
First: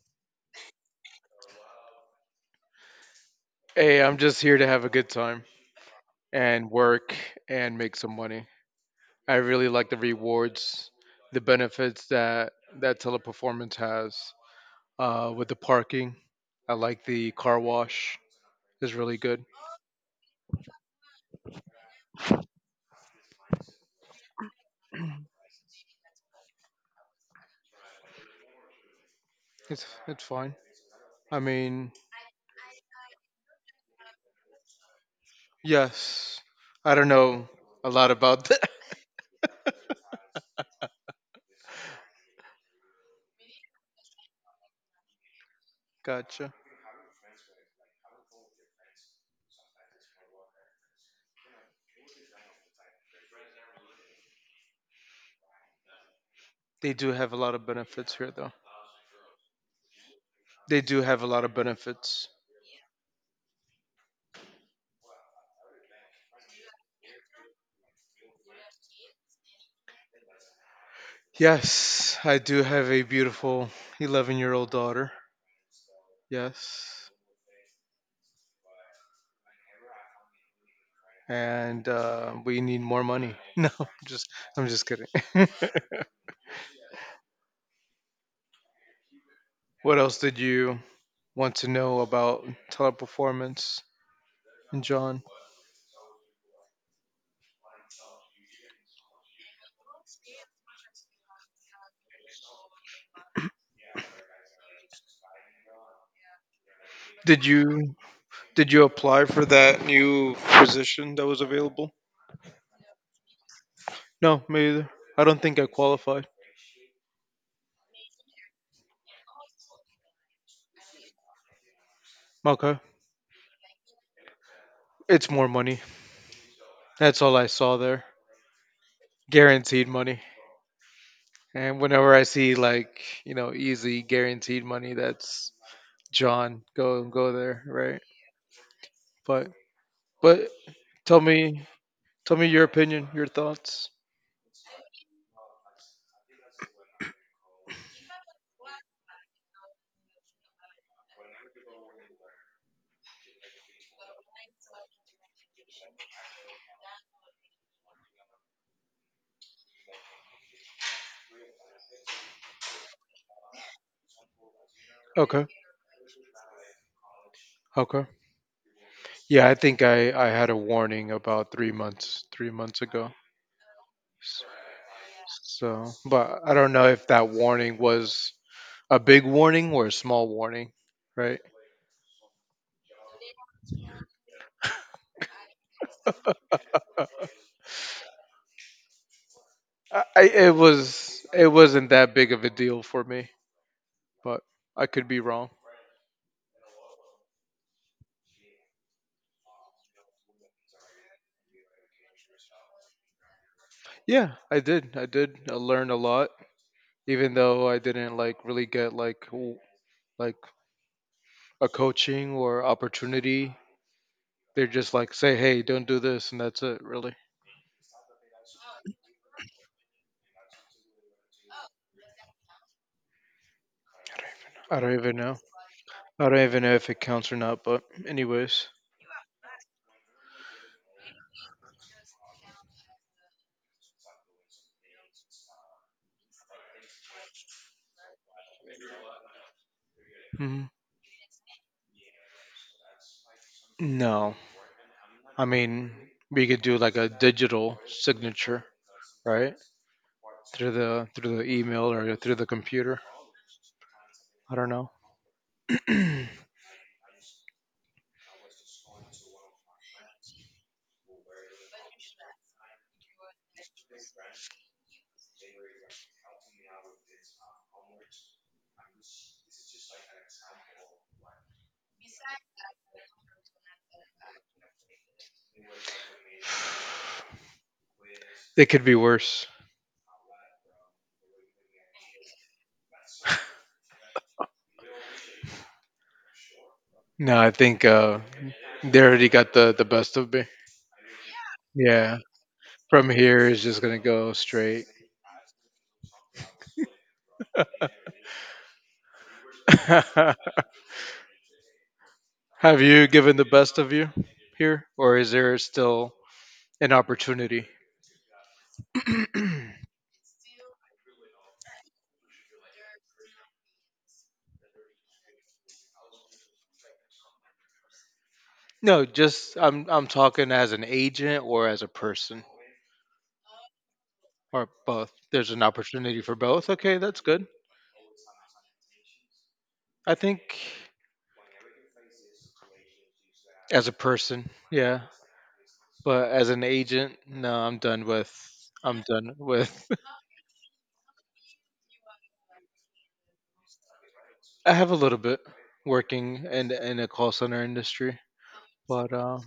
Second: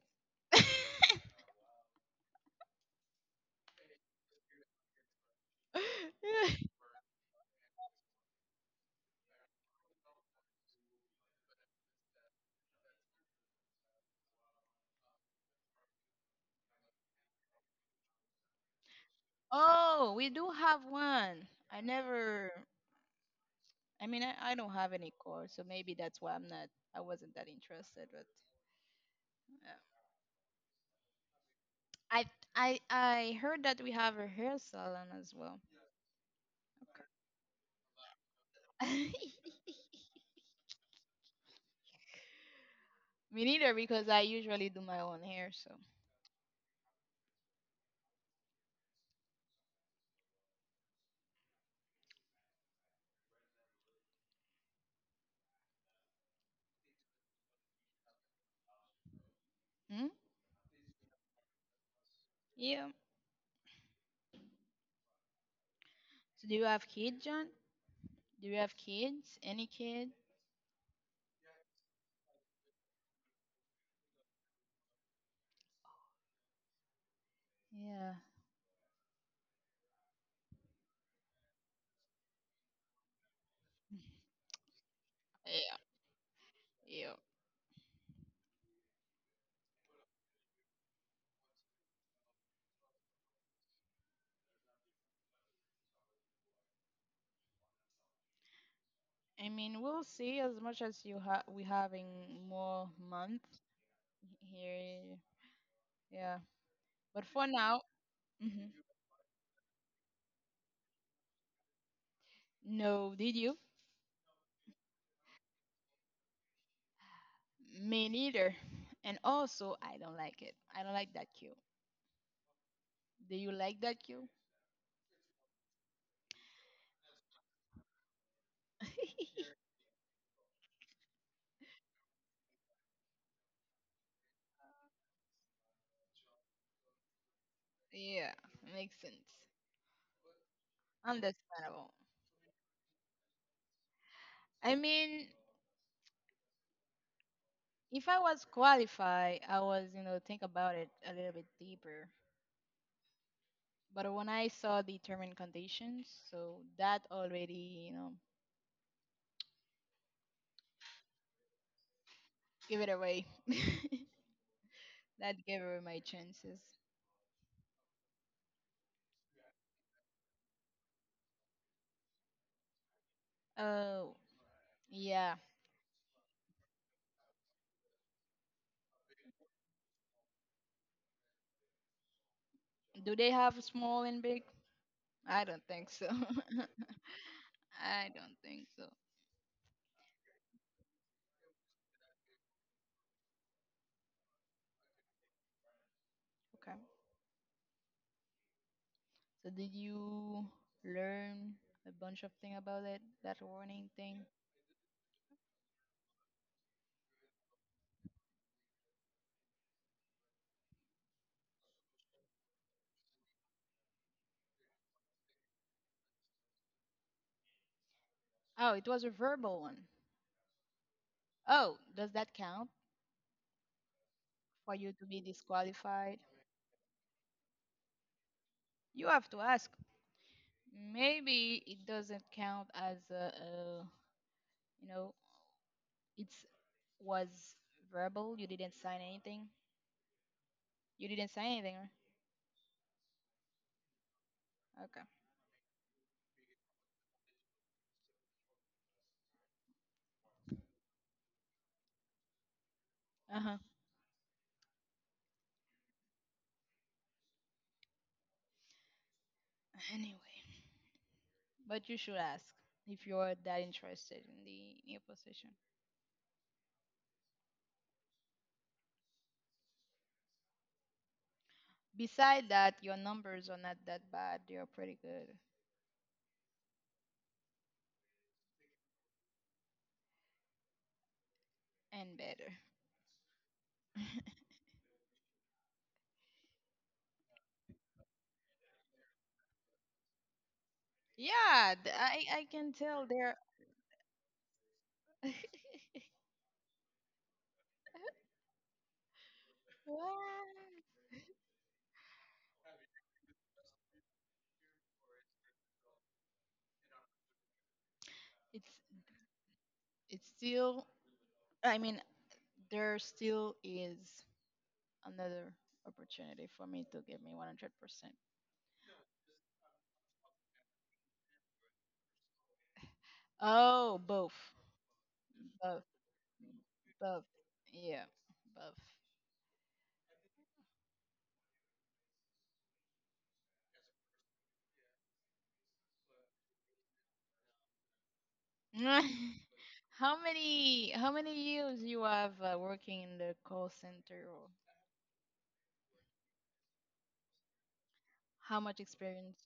S1: hey, I'm just here to have a good time and work and make some money. I really like the rewards, the benefits that that teleperformance has uh, with the parking. I like the car wash. It's really good.
S2: Oh, we do have one. I never. I mean, I, I don't have any core, so maybe that's why I'm not. I wasn't that interested. But yeah.
S1: It's it's fine. I mean,
S2: I I I heard that we have a hair salon as well.
S1: yes. I don't know a lot about
S2: Me neither, because I usually do my own hair. So.
S1: Gotcha. They do have a lot of benefits here, though.
S2: Hmm?
S1: They do have a lot of benefits.
S2: Yeah. So do you have kids, John? Do you have kids? Any kids?
S1: Yes, I do have a beautiful eleven year old daughter. Yes.
S2: Yeah.
S1: And uh, we need more money. No, I'm just I'm just kidding.
S2: Yeah, yeah.
S1: What else did you want to know about teleperformance, John?
S2: I mean, we'll see. As much as you have, we having more month here. Yeah, but
S1: Did
S2: for now,
S1: you
S2: hmm
S1: did you apply for that new position that was available?
S2: no. Did you?
S1: No, me either. I don't think I qualified.
S2: Me neither. And also, I don't like it. I don't like that queue.
S1: Okay.
S2: Do you like that queue?
S1: It's more money. That's all I saw there. Guaranteed money. And whenever I see like, you know, easy guaranteed money, that's John, go go there, right?
S2: Yeah, makes sense.
S1: But but tell me
S2: Understandable.
S1: tell me your opinion, your thoughts.
S2: I mean, if I was qualified, I was, you know, think about it a little bit deeper. But when I saw the term and conditions, so that already, you know. Give it away. That
S1: Okay.
S2: gave away my chances.
S1: Okay. Yeah, I think I I had a warning about three months three months ago.
S2: Oh,
S1: S-
S2: yeah.
S1: So, but I don't know if that warning was a big warning or a small warning, right?
S2: Do they have small and big? I don't think so. I
S1: Uh,
S2: don't think so.
S1: I, I- it was it wasn't that big of a deal for me, but I could be wrong.
S2: Okay. So did you learn a bunch of thing about it? That warning thing?
S1: Yeah, I did. I did uh, learn a lot, even though I didn't like really get like w- like a coaching or opportunity. They're just like say, "Hey, don't do this," and that's it. Really,
S2: Oh, it was a verbal one. Oh, does that count for
S1: I don't
S2: you to
S1: even
S2: be
S1: know.
S2: disqualified?
S1: I don't even know if it counts or not. But anyways,
S2: You have to ask. Maybe it doesn't count as a, a you know, it was verbal. You didn't sign anything.
S1: mhm.
S2: You didn't say anything, right?
S1: No.
S2: Okay.
S1: I mean, we could do like a digital signature, right? Through the through the email or through the computer.
S2: Uh huh.
S1: I don't know.
S2: Anyway, but you should ask if you're that interested in the new position. Beside that, your numbers are not that bad. They're pretty good
S1: It could be worse.
S2: and better.
S1: No, I think uh, they already got the the best of me.
S2: Yeah, th-
S1: Yeah.
S2: I I can tell
S1: From here
S2: they're.
S1: is just gonna go straight. Have
S2: Well,
S1: you given the best of you here, or is there still an opportunity?
S2: it's it's still. I mean, there still is another opportunity for me to give me one hundred percent.
S1: No, just I'm I'm talking as an agent or as a person
S2: Oh, both,
S1: or both. There's an
S2: both,
S1: opportunity for both. Okay, that's
S2: both.
S1: good.
S2: Yeah, both.
S1: I think as a person, yeah, but as an agent, no, I'm done with. I'm done with.
S2: How many how many years you have uh, working in the call center or
S1: I have a little bit working in in a call center industry,
S2: how much
S1: but uh,
S2: experience?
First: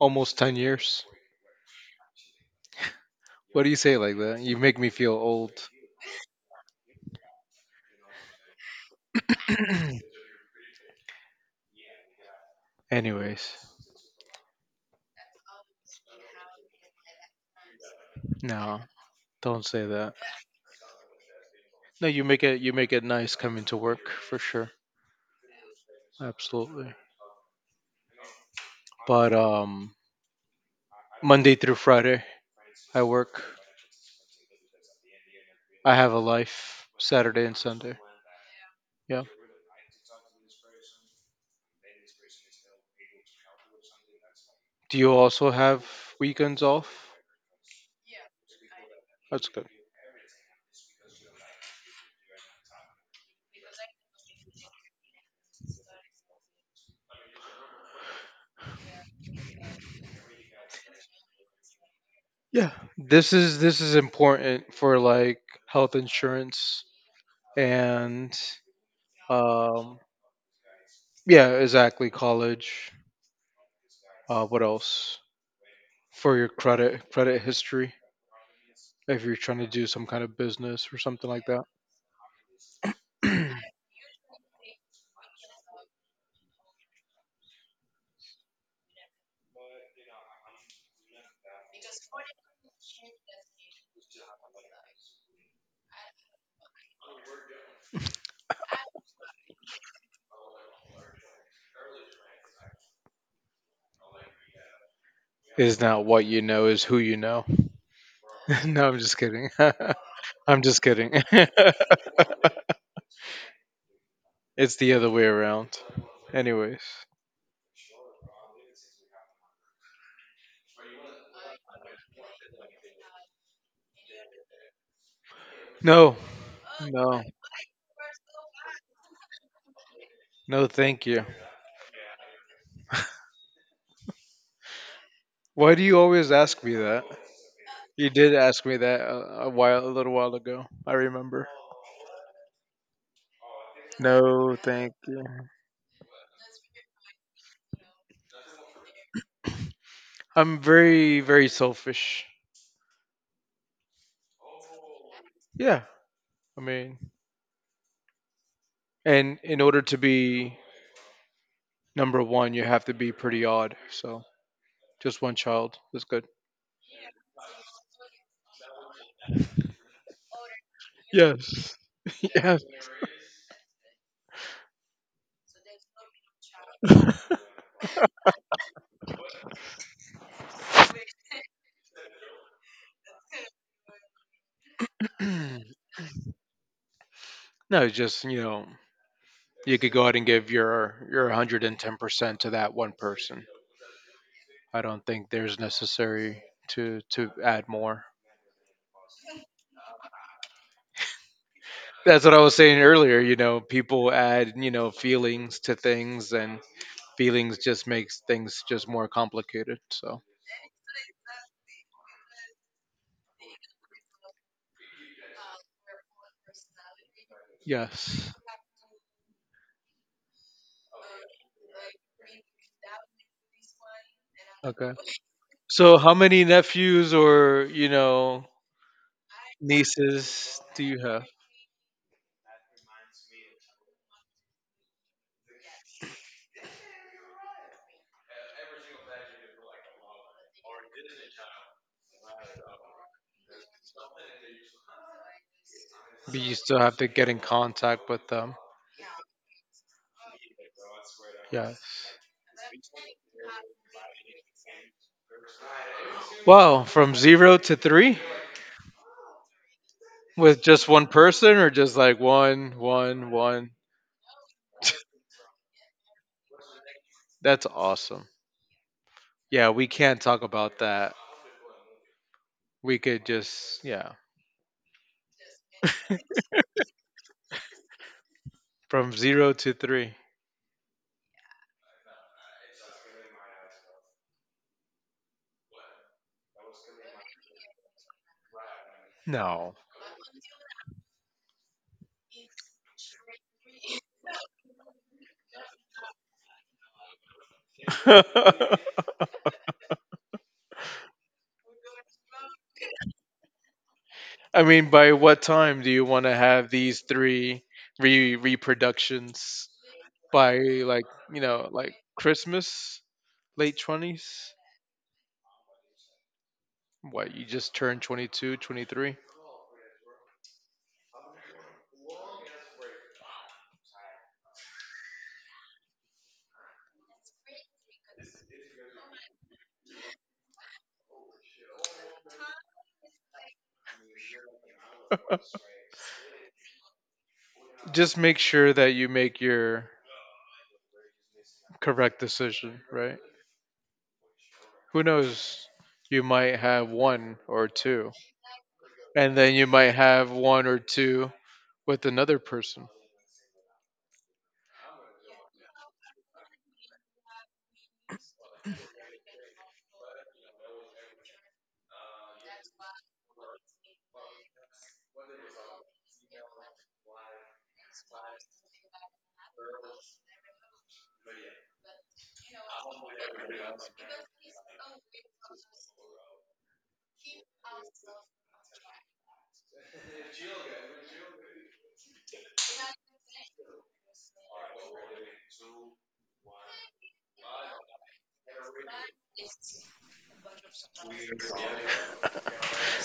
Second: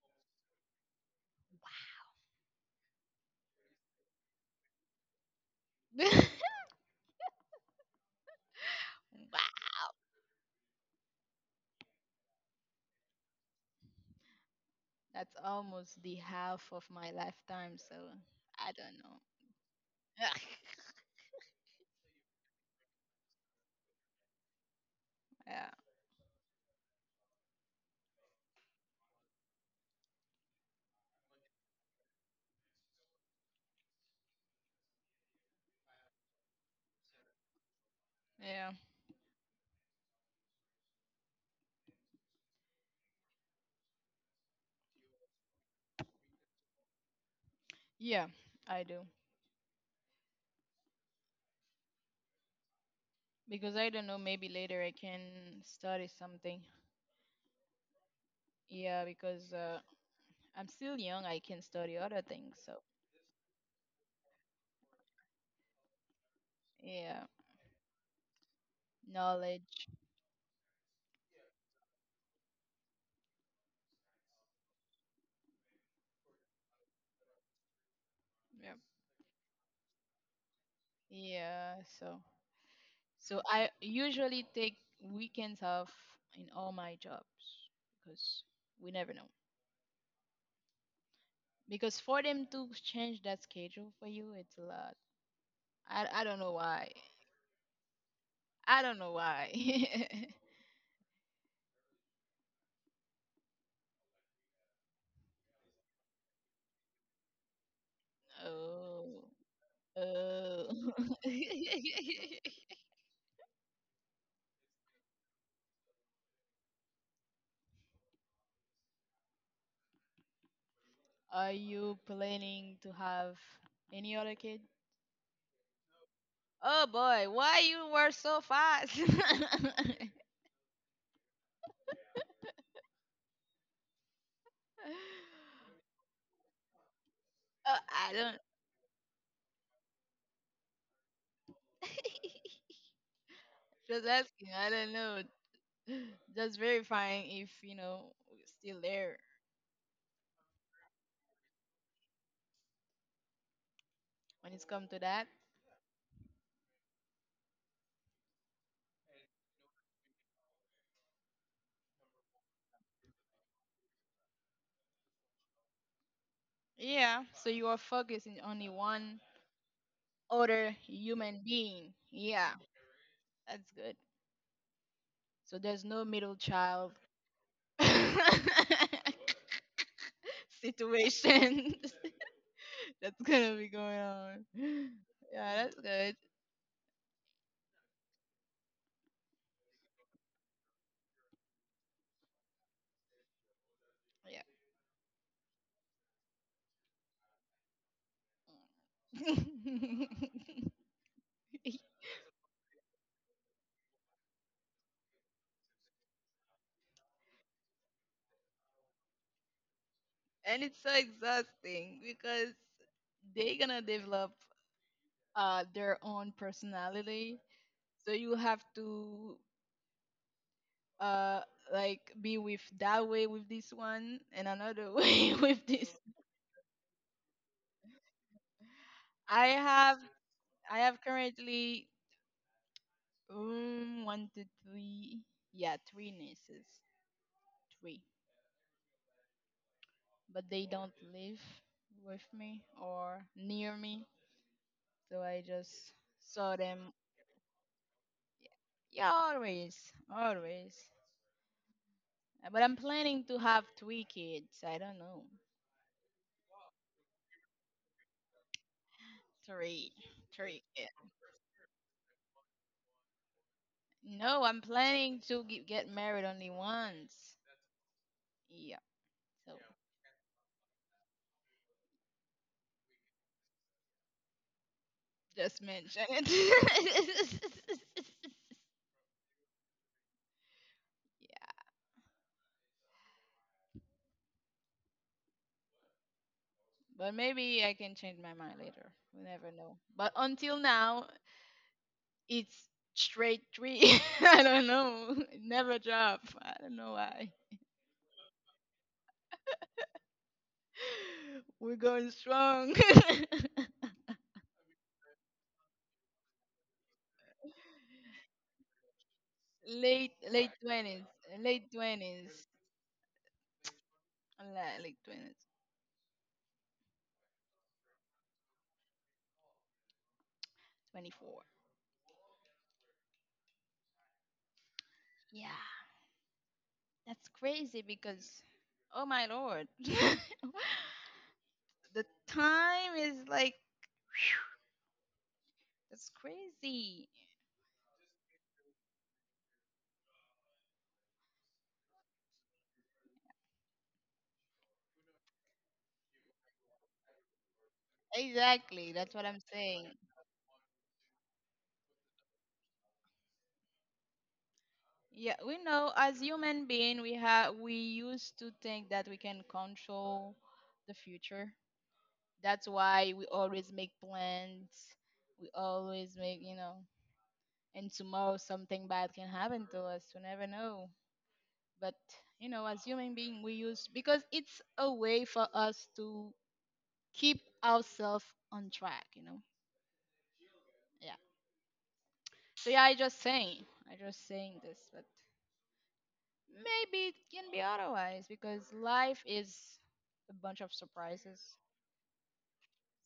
S1: almost ten years. What do you say like that? You make me feel old.
S2: Wow,
S1: Anyways,
S2: that's almost the half of my lifetime, so I
S1: no,
S2: don't know.
S1: don't say that. No, you make it you make it nice coming to work for sure.
S2: Yeah,
S1: Absolutely. But um Monday through Friday I work. I have a life Saturday and Sunday.
S2: yeah,
S1: Yeah. Do you also have weekends off?
S2: yeah, I do.
S1: That's good.
S2: Because I don't know, maybe later I can study something. Yeah, because uh, I'm still young, I can study other things.
S1: Yeah.
S2: So,
S1: This is this is important for like health insurance
S2: yeah,
S1: and
S2: knowledge.
S1: um yeah, exactly college. Uh what else? For your credit credit history
S2: Yeah,
S1: if you're trying to do some kind of business or something like that.
S2: yeah, so. So I usually take weekends off in all my jobs because we never know. Because for them to change that schedule for you, it's a lot. I, I don't know why. I don't know why.
S1: Is not what you know is who you know. No, I'm
S2: Oh.
S1: just kidding. I'm
S2: Oh.
S1: just kidding. It's the other way around. Anyways,
S2: Are you planning to have any other kid?
S1: no,
S2: Oh
S1: no,
S2: boy, why you were so fast? uh,
S1: no thank you. Why do you always ask me that? You
S2: I
S1: did
S2: don't.
S1: ask me that a, a while, a little while ago, I remember.
S2: Just asking.
S1: No
S2: I don't
S1: thank
S2: know.
S1: you.
S2: Just verifying if you know we're still there
S1: I'm very, very selfish.
S2: when it's come to that.
S1: Yeah, I mean, and in order to be number one, you have to be pretty odd. So just one child is good.
S2: Yeah, so you are focusing only one other human
S1: Yes.
S2: being. Yeah,
S1: Yes.
S2: that's good. So there's no middle child situation that's gonna be going on. Yeah,
S1: No,
S2: that's good.
S1: just you know, you could go ahead and give your your one hundred and ten percent to that one person.
S2: Yeah.
S1: I don't think there's necessary to to add more. That's what I was saying earlier. You know, people add you know feelings to things, and feelings just makes things just more complicated. So
S2: And it's so exhausting because they're gonna develop uh, their own personality, so
S1: yes,
S2: you have to uh like be with that way with this one and another
S1: okay.
S2: way with this.
S1: So, how many nephews or you know
S2: i have
S1: nieces
S2: i
S1: do
S2: have
S1: you have?
S2: currently, um, one to three, yeah, three nieces, three. But they don't live with me or near me, so I just
S1: But
S2: saw
S1: you still
S2: them,
S1: have to get in contact with them.
S2: yeah, always, always.
S1: Yes.
S2: Uh, but I'm planning to have three kids. I don't know.
S1: Wow, from zero to three
S2: Three,
S1: with
S2: three.
S1: just one person, or just like one, one, one.
S2: No, I'm planning to ge- get married only once.
S1: That's awesome.
S2: Yeah, so
S1: Yeah, we can't talk about that. We could just yeah,
S2: just mention it.
S1: from zero to three.
S2: Yeah, but maybe I can change my mind later. We never
S1: No.
S2: know. But until now, it's straight three. I don't know. It never drop. I don't know why. We're going strong.
S1: I mean, by what time do you want to have these three re reproductions?
S2: late, late
S1: By like,
S2: twenties,
S1: you know,
S2: late
S1: like
S2: twenties,
S1: Christmas, late twenties?
S2: Like, late twenties.
S1: What, you just turned twenty two, twenty three?
S2: Twenty four. Yeah. That's crazy because, oh my lord, the time is like, that's crazy.
S1: Just make sure that you make your correct decision, right? Who knows? You might have one or two,
S2: Exactly, that's what
S1: and
S2: I'm
S1: then you
S2: saying.
S1: might have one or two with another person.
S2: Yeah, we know as human being, we have we used to think that we can control the future. That's why we always make plans. We always make, you know, and tomorrow something bad can happen to us. We never know. But you know, as human being, we use because it's a way for us to keep ourselves on track, you know. Yeah. So yeah, I just saying, I just saying this, but maybe it can be otherwise because life is a bunch of surprises.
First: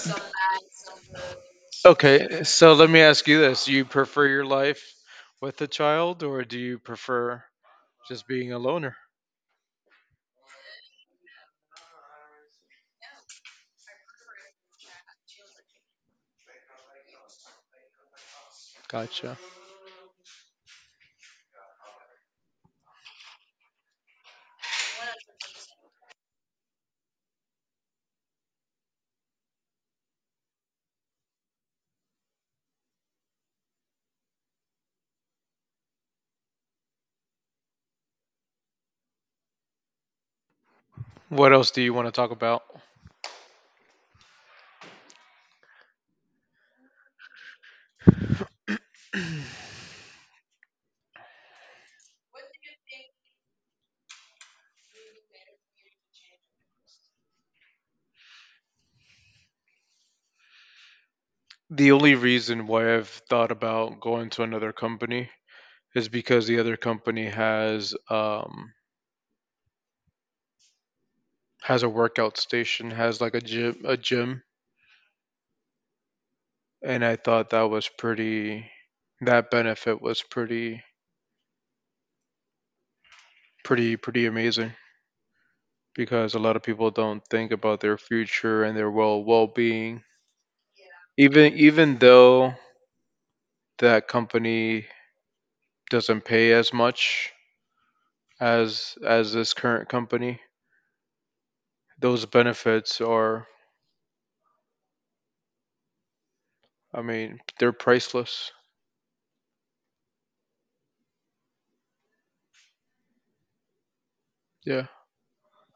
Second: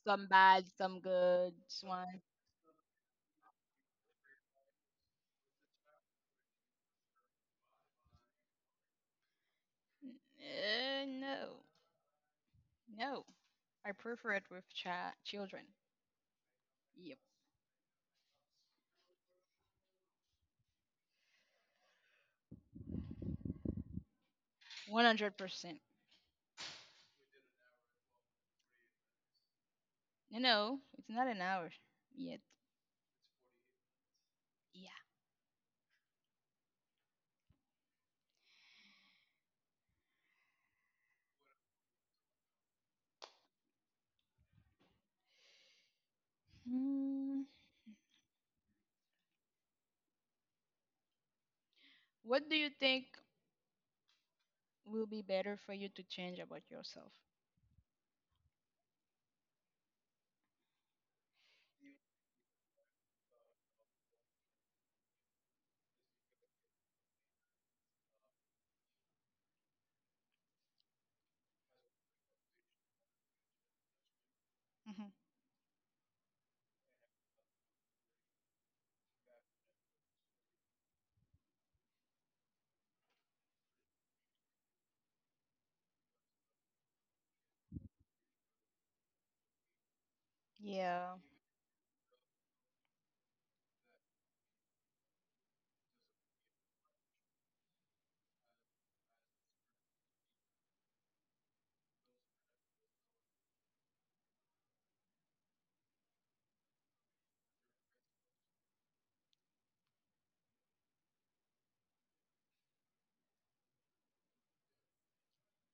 S2: Some bad, some good. One.
S1: Okay, so let me ask you this. Do you prefer your life with a child, or do you prefer just being a loner?
S2: Uh, no, no. I prefer it with cha- children. Yep,
S1: Gotcha.
S2: one hundred percent. You know, it's not an hour yet. Yeah.
S1: What else do you want to talk about?
S2: Hmm. What do you think will be better for you to change about yourself?
S1: The only reason why I've thought about going to another company is because the other company has um has a workout station, has like a gym a gym,
S2: Hmm.
S1: and I thought that was pretty that benefit was pretty pretty pretty amazing because a lot of people don't think about their future and their well well-being.
S2: Yeah.
S1: Even even though that company doesn't pay as much, as as this current company. Those benefits are, I mean, they're priceless. Yeah,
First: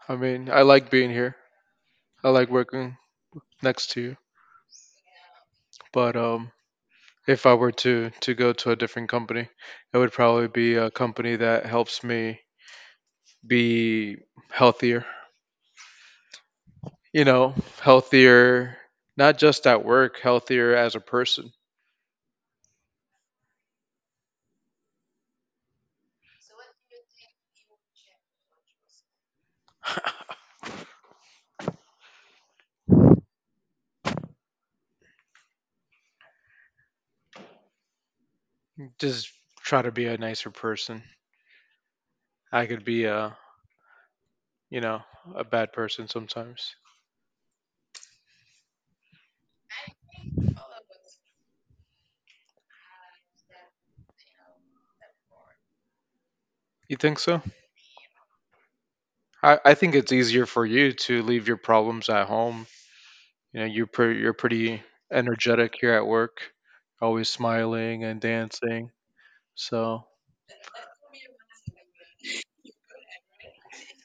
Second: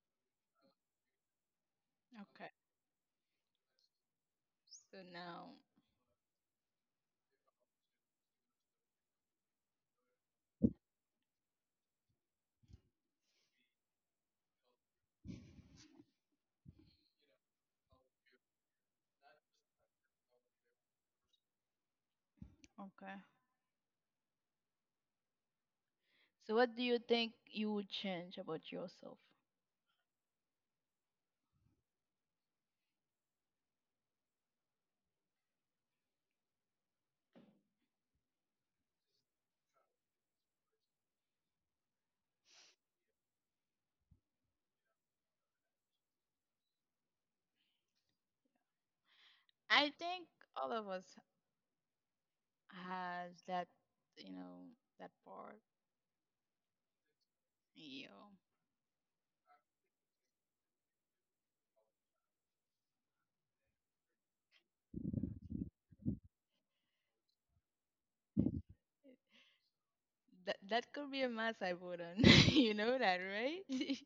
S1: I mean, I like being here. I like working next to you.
S2: So now,
S1: But um, if I were to to go to a different company, it would probably be a company that helps me be healthier. You know, healthier, not just at work, healthier as a person.
S2: okay. So what do you think you would change about yourself?
S1: Just try to be a nicer person. I could be a, you know, a bad person sometimes.
S2: I think all of us has that, you know, that part.
S1: You think so?
S2: You know,
S1: I, I think it's easier for you to leave your problems at home. You know, you're pre- you're pretty energetic here at work, always smiling and dancing. So
S2: that that could be a mass I put on. You know that, right?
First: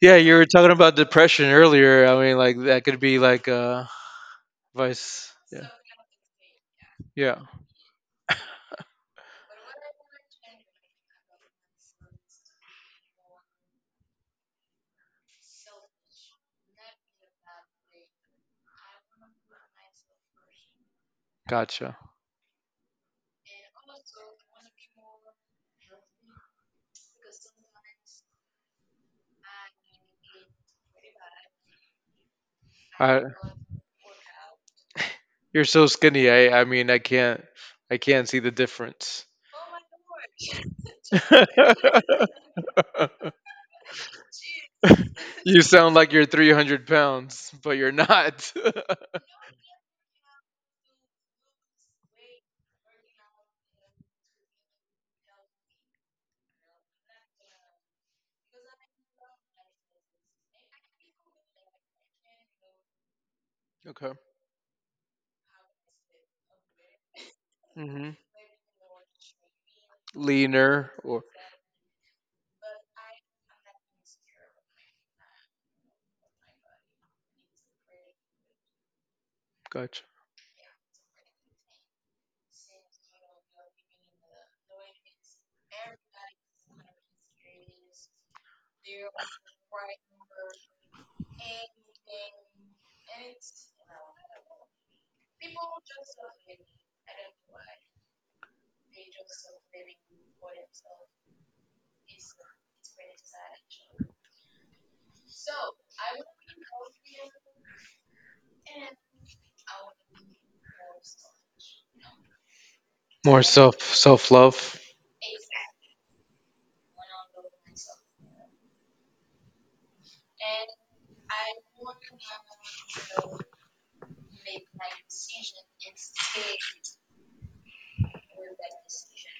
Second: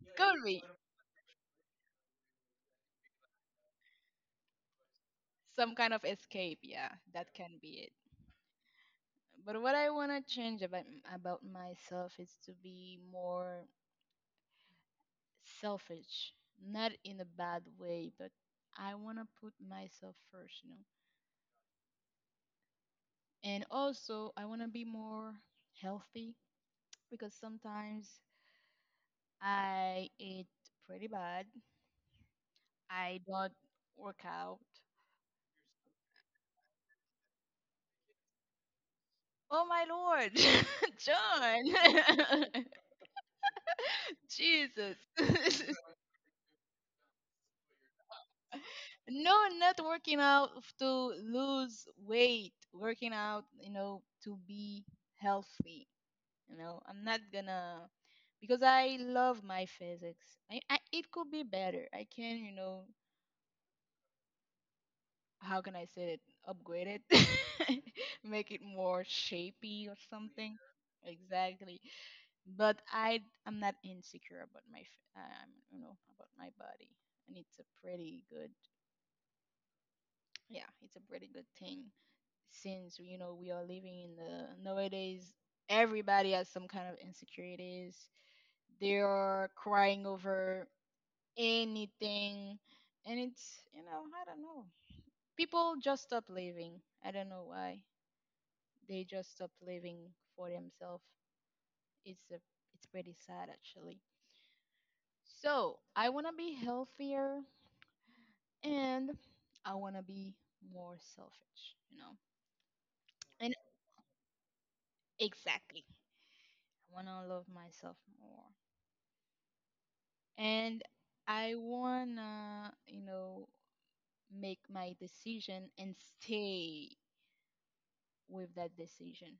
S1: yeah, you
S2: Could
S1: were
S2: be
S1: talking about depression earlier. I mean, like that could be like a vice. Yeah,
S2: some kind of escape. Yeah, that
S1: yeah,
S2: can be it. But what I want to change about about myself is to be more selfish, not in a bad way, but I want to put myself first. You know,
S1: gotcha.
S2: and also, I want to be more healthy because sometimes I eat pretty bad. I
S1: I,
S2: don't work out.
S1: you're so skinny. I I mean, I can't I can't see the difference.
S2: Oh my Lord, John! Jesus.
S1: You sound like you're three hundred pounds, but you're not.
S2: No, not working out to lose weight, working out, you know, to be healthy. You know, I'm not gonna because I love my physics. I, I it could be better. I can, you know,
S1: Okay.
S2: how can I say it? Upgrade it,
S1: Hmm.
S2: make it more shapy or something.
S1: Leaner or
S2: Exactly. But I I'm not insecure about my f- um you know about my body, and it's a pretty good
S1: gotcha.
S2: yeah it's a pretty good thing since you know we are living in the nowadays everybody has some kind of insecurities. They are crying over anything, and it's you know I don't know people just stop living. I don't know why. They just stopped living for themselves. It's a, it's pretty sad actually. So I wanna be healthier and I wanna be more selfish, you know.
S1: More
S2: And
S1: self self love.
S2: exactly, I wanna love myself more, and I wanna, you know, make my decision and stay with that decision.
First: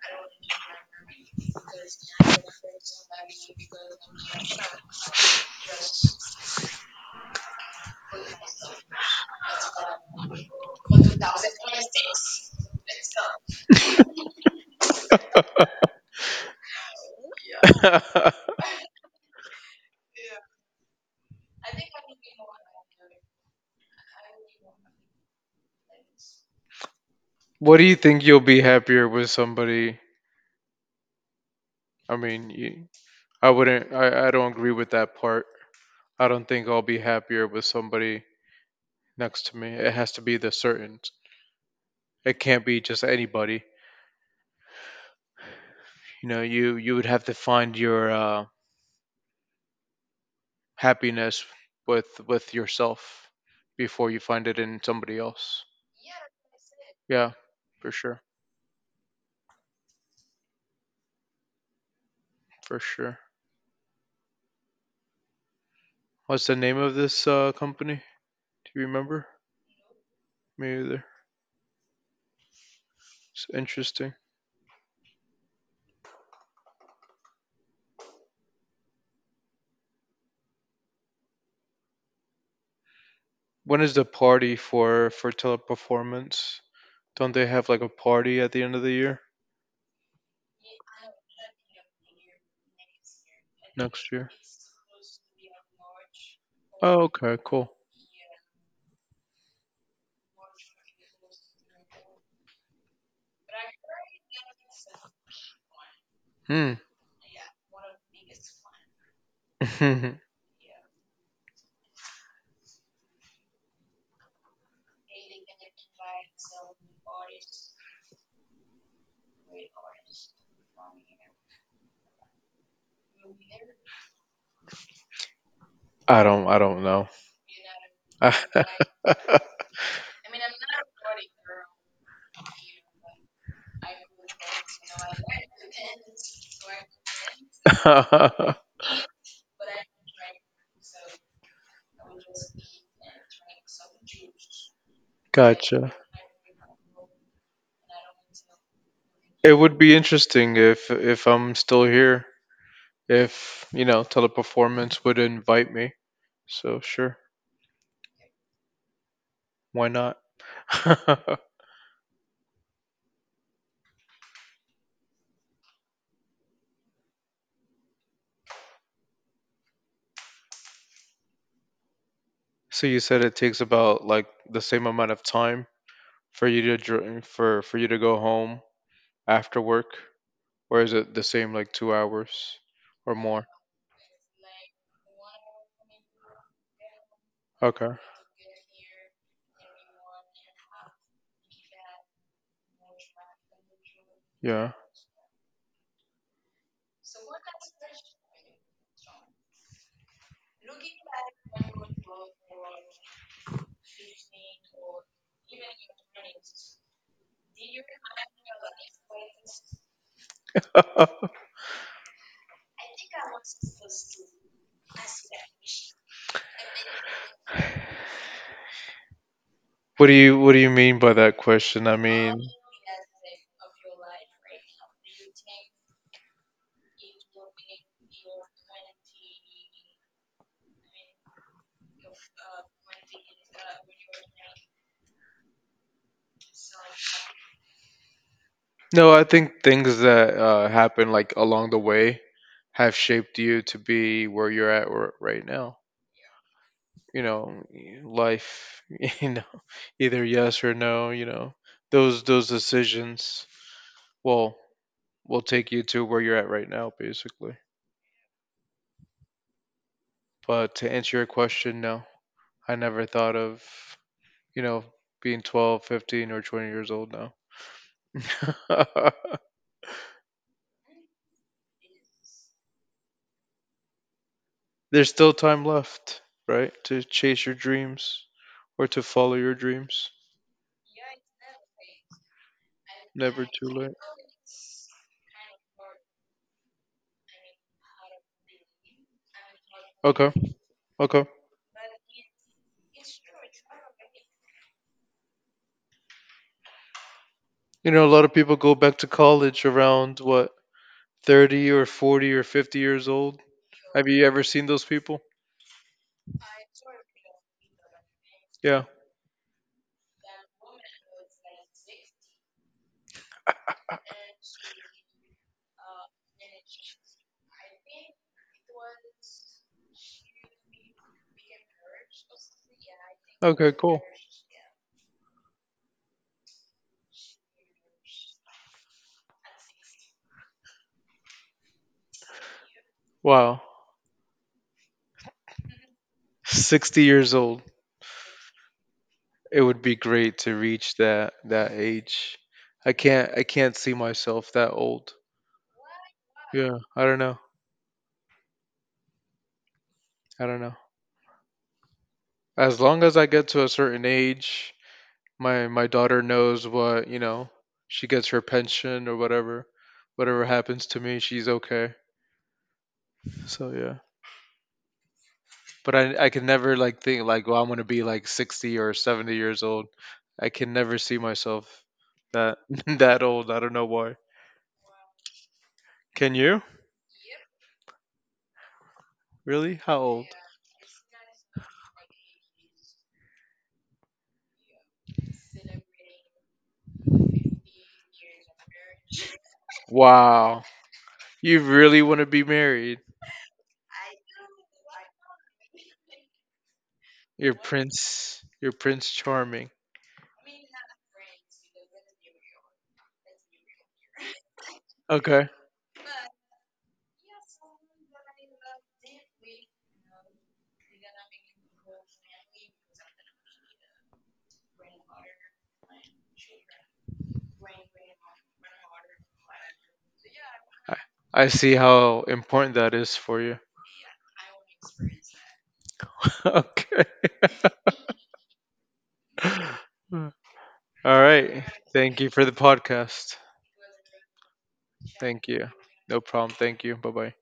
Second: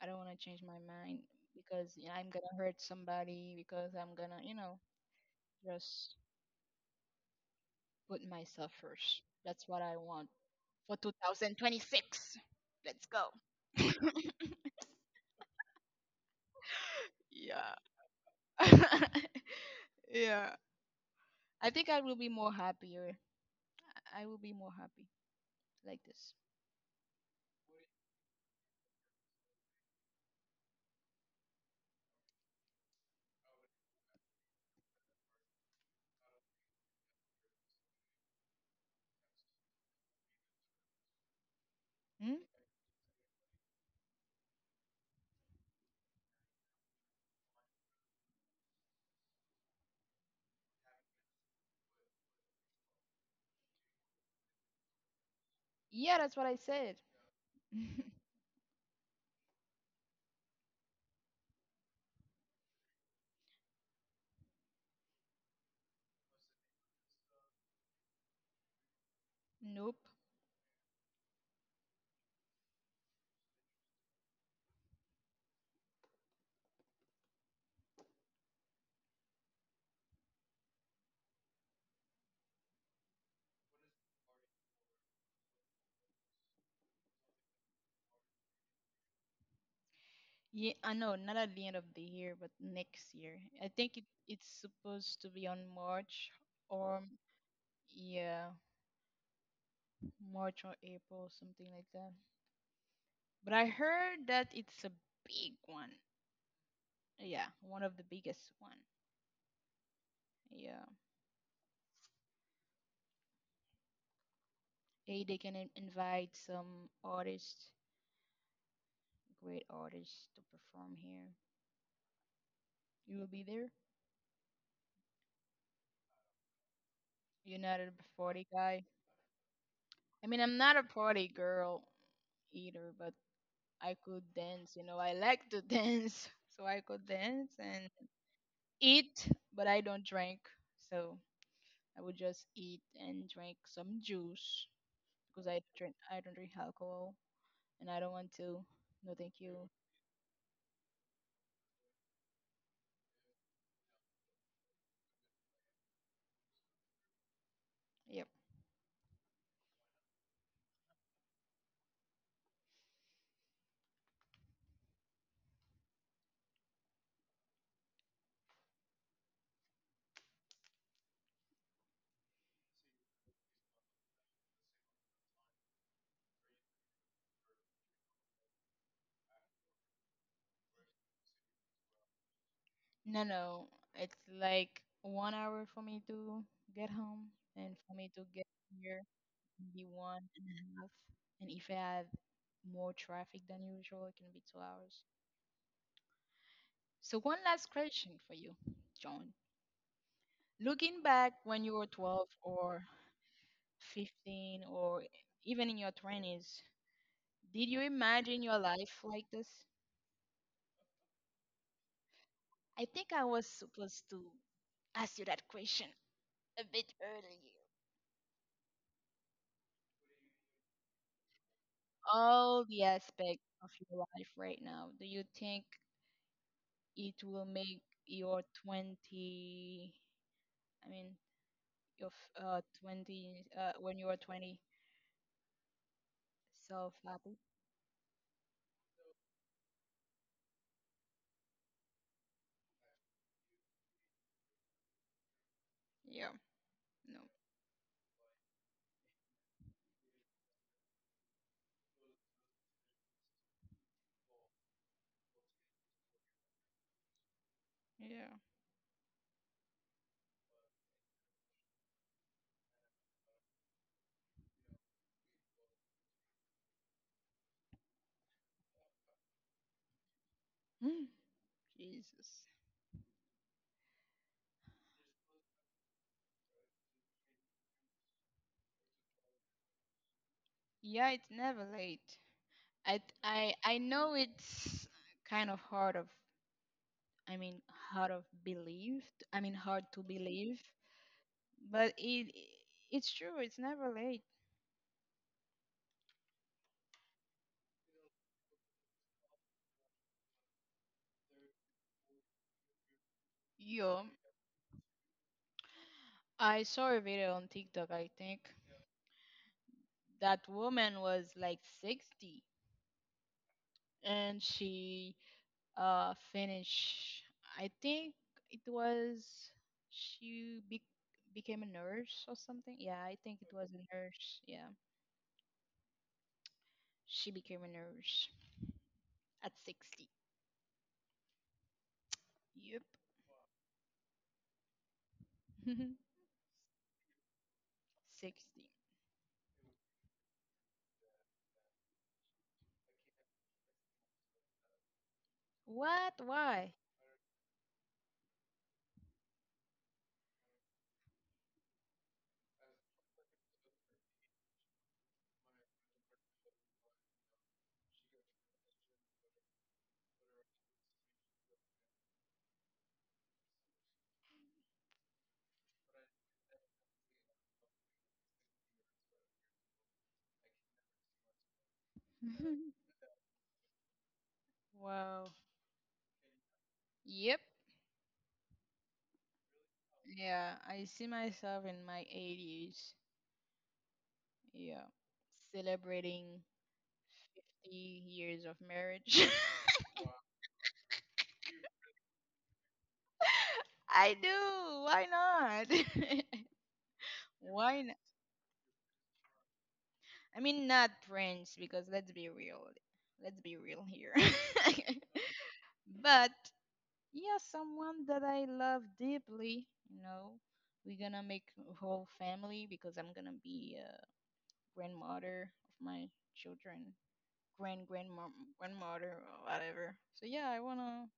S2: I don't wanna change my mind because you know, I'm gonna hurt somebody because I'm gonna, you know, just put myself first. That's what I want for two thousand twenty-six. Let's go. Yeah. Yeah. I think I will be more happier. I I will be more happy like this.
S1: What do you think you'll be happier with somebody? I mean, you, I wouldn't. I, I don't agree with that part. I don't think I'll be happier with somebody next to me. It has to be the certain.
S2: Hmm?
S1: It can't be just anybody. You know, you you would have to find your uh, happiness with with yourself before you find it in somebody else.
S2: Yeah, that's what I said.
S1: Yeah, for sure, for sure. What's the name of this uh, company? Do you remember?
S2: Nope.
S1: Me either. It's interesting. When is the party for for teleperformance? Don't they have like a party at the end of the year?
S2: Yeah, I know, not at the end of the year, but next year. I think it,
S1: Next year.
S2: it's supposed to be on March
S1: Oh,
S2: or
S1: okay, cool.
S2: yeah, March or April, something like that. But I heard that it's a big one.
S1: Hmm.
S2: Yeah, one of the biggest one. Yeah. Hey, they can in- invite some artists, great artists to perform here. You will be there?
S1: I don't I don't know.
S2: You're not a party guy? I mean, I'm not a party girl either, but I could dance, you know. I like to dance, so I could dance and eat, but I don't drink. So I would just eat and drink some juice because I
S1: Gotcha.
S2: drink I don't drink alcohol and I don't want to. No, thank
S1: It
S2: you.
S1: would be interesting if if I'm still here, if, you know, teleperformance would invite me. So sure,
S2: Yep.
S1: why not? So you said it takes about like the same amount of time for you to dr- for for you to go home after work, or is it the same like two hours or
S2: No,
S1: more?
S2: no. It's like one hour for me to get home and
S1: Okay,
S2: for me to get here maybe one and a half. And if I have more traffic than usual, it can be two
S1: yeah.
S2: hours. So one last question for you, John. Looking back when you were twelve or fifteen or even in your twenties, did you imagine your life like this? I think I was supposed to ask you that question a bit earlier.
S1: What do you what do you mean by that question? I mean,
S2: All the aspect of your life right now, do you think it will make your twenty, I mean, your f- uh twenty, uh when you are twenty self happy?
S1: no, I think things that uh, happen like along the way have shaped you to be where you're at r- right now.
S2: Yeah, no,
S1: You know life, you know, either yes or no, you know, those those decisions will will take you to where you're at right now, basically.
S2: yeah.
S1: But to answer your question, no, I never thought of, you know, being twelve, fifteen or twenty years old now.
S2: Hmm, Jesus.
S1: There's still time left, right, to chase your dreams or to follow your dreams.
S2: Yeah, it's never late. I th-
S1: Never
S2: I
S1: too
S2: I
S1: late.
S2: know it's kind of hard of I mean hard of believe. I mean hard to
S1: Okay,
S2: believe,
S1: okay.
S2: but it it's true. It's never late.
S1: You know, a lot of people go back to college around what, thirty or forty or fifty years old.
S2: Yeah.
S1: Have you ever seen those people?
S2: I saw a video on TikTok, I think.
S1: Yeah.
S2: That woman was like sixty and she uh finished I think it was she be- became a nurse or something. Yeah, I think it was
S1: Okay,
S2: a
S1: cool.
S2: nurse. Yeah. She became a nurse at sixty. Yep.
S1: Wow. sixty years old.
S2: sixty.
S1: It would be great to reach that that age. I can't I can't see myself that old.
S2: What? Why?
S1: Yeah, I don't know. I don't know. As long as I get to a certain age, my my daughter knows what you know she gets her pension or whatever whatever happens to me, she's okay. So yeah, but I I can never like think like, well, I'm gonna be like sixty or seventy years old. I can never see myself that that old. I don't know why.
S2: Wow.
S1: Can you,
S2: Yep.
S1: really? How old?
S2: Yeah, I see myself in my eighties. Yeah. Celebrating fifty years of marriage.
S1: Wow, you really want to be married?
S2: I do. Why not?
S1: You're
S2: Why not?
S1: prince, you're prince charming.
S2: I mean, not Prince, because let's be real. Let's be real here.
S1: Okay,
S2: But yeah, someone that I love deeply. You know, we're gonna make a whole family because I'm gonna be a grandmother of my children, grand grandmom, grandmother, or whatever. So yeah, I
S1: i,
S2: wanna.
S1: I see how important that is for you. Okay. All right. Thank you for the podcast. Thank you. No problem. Thank you. Bye bye.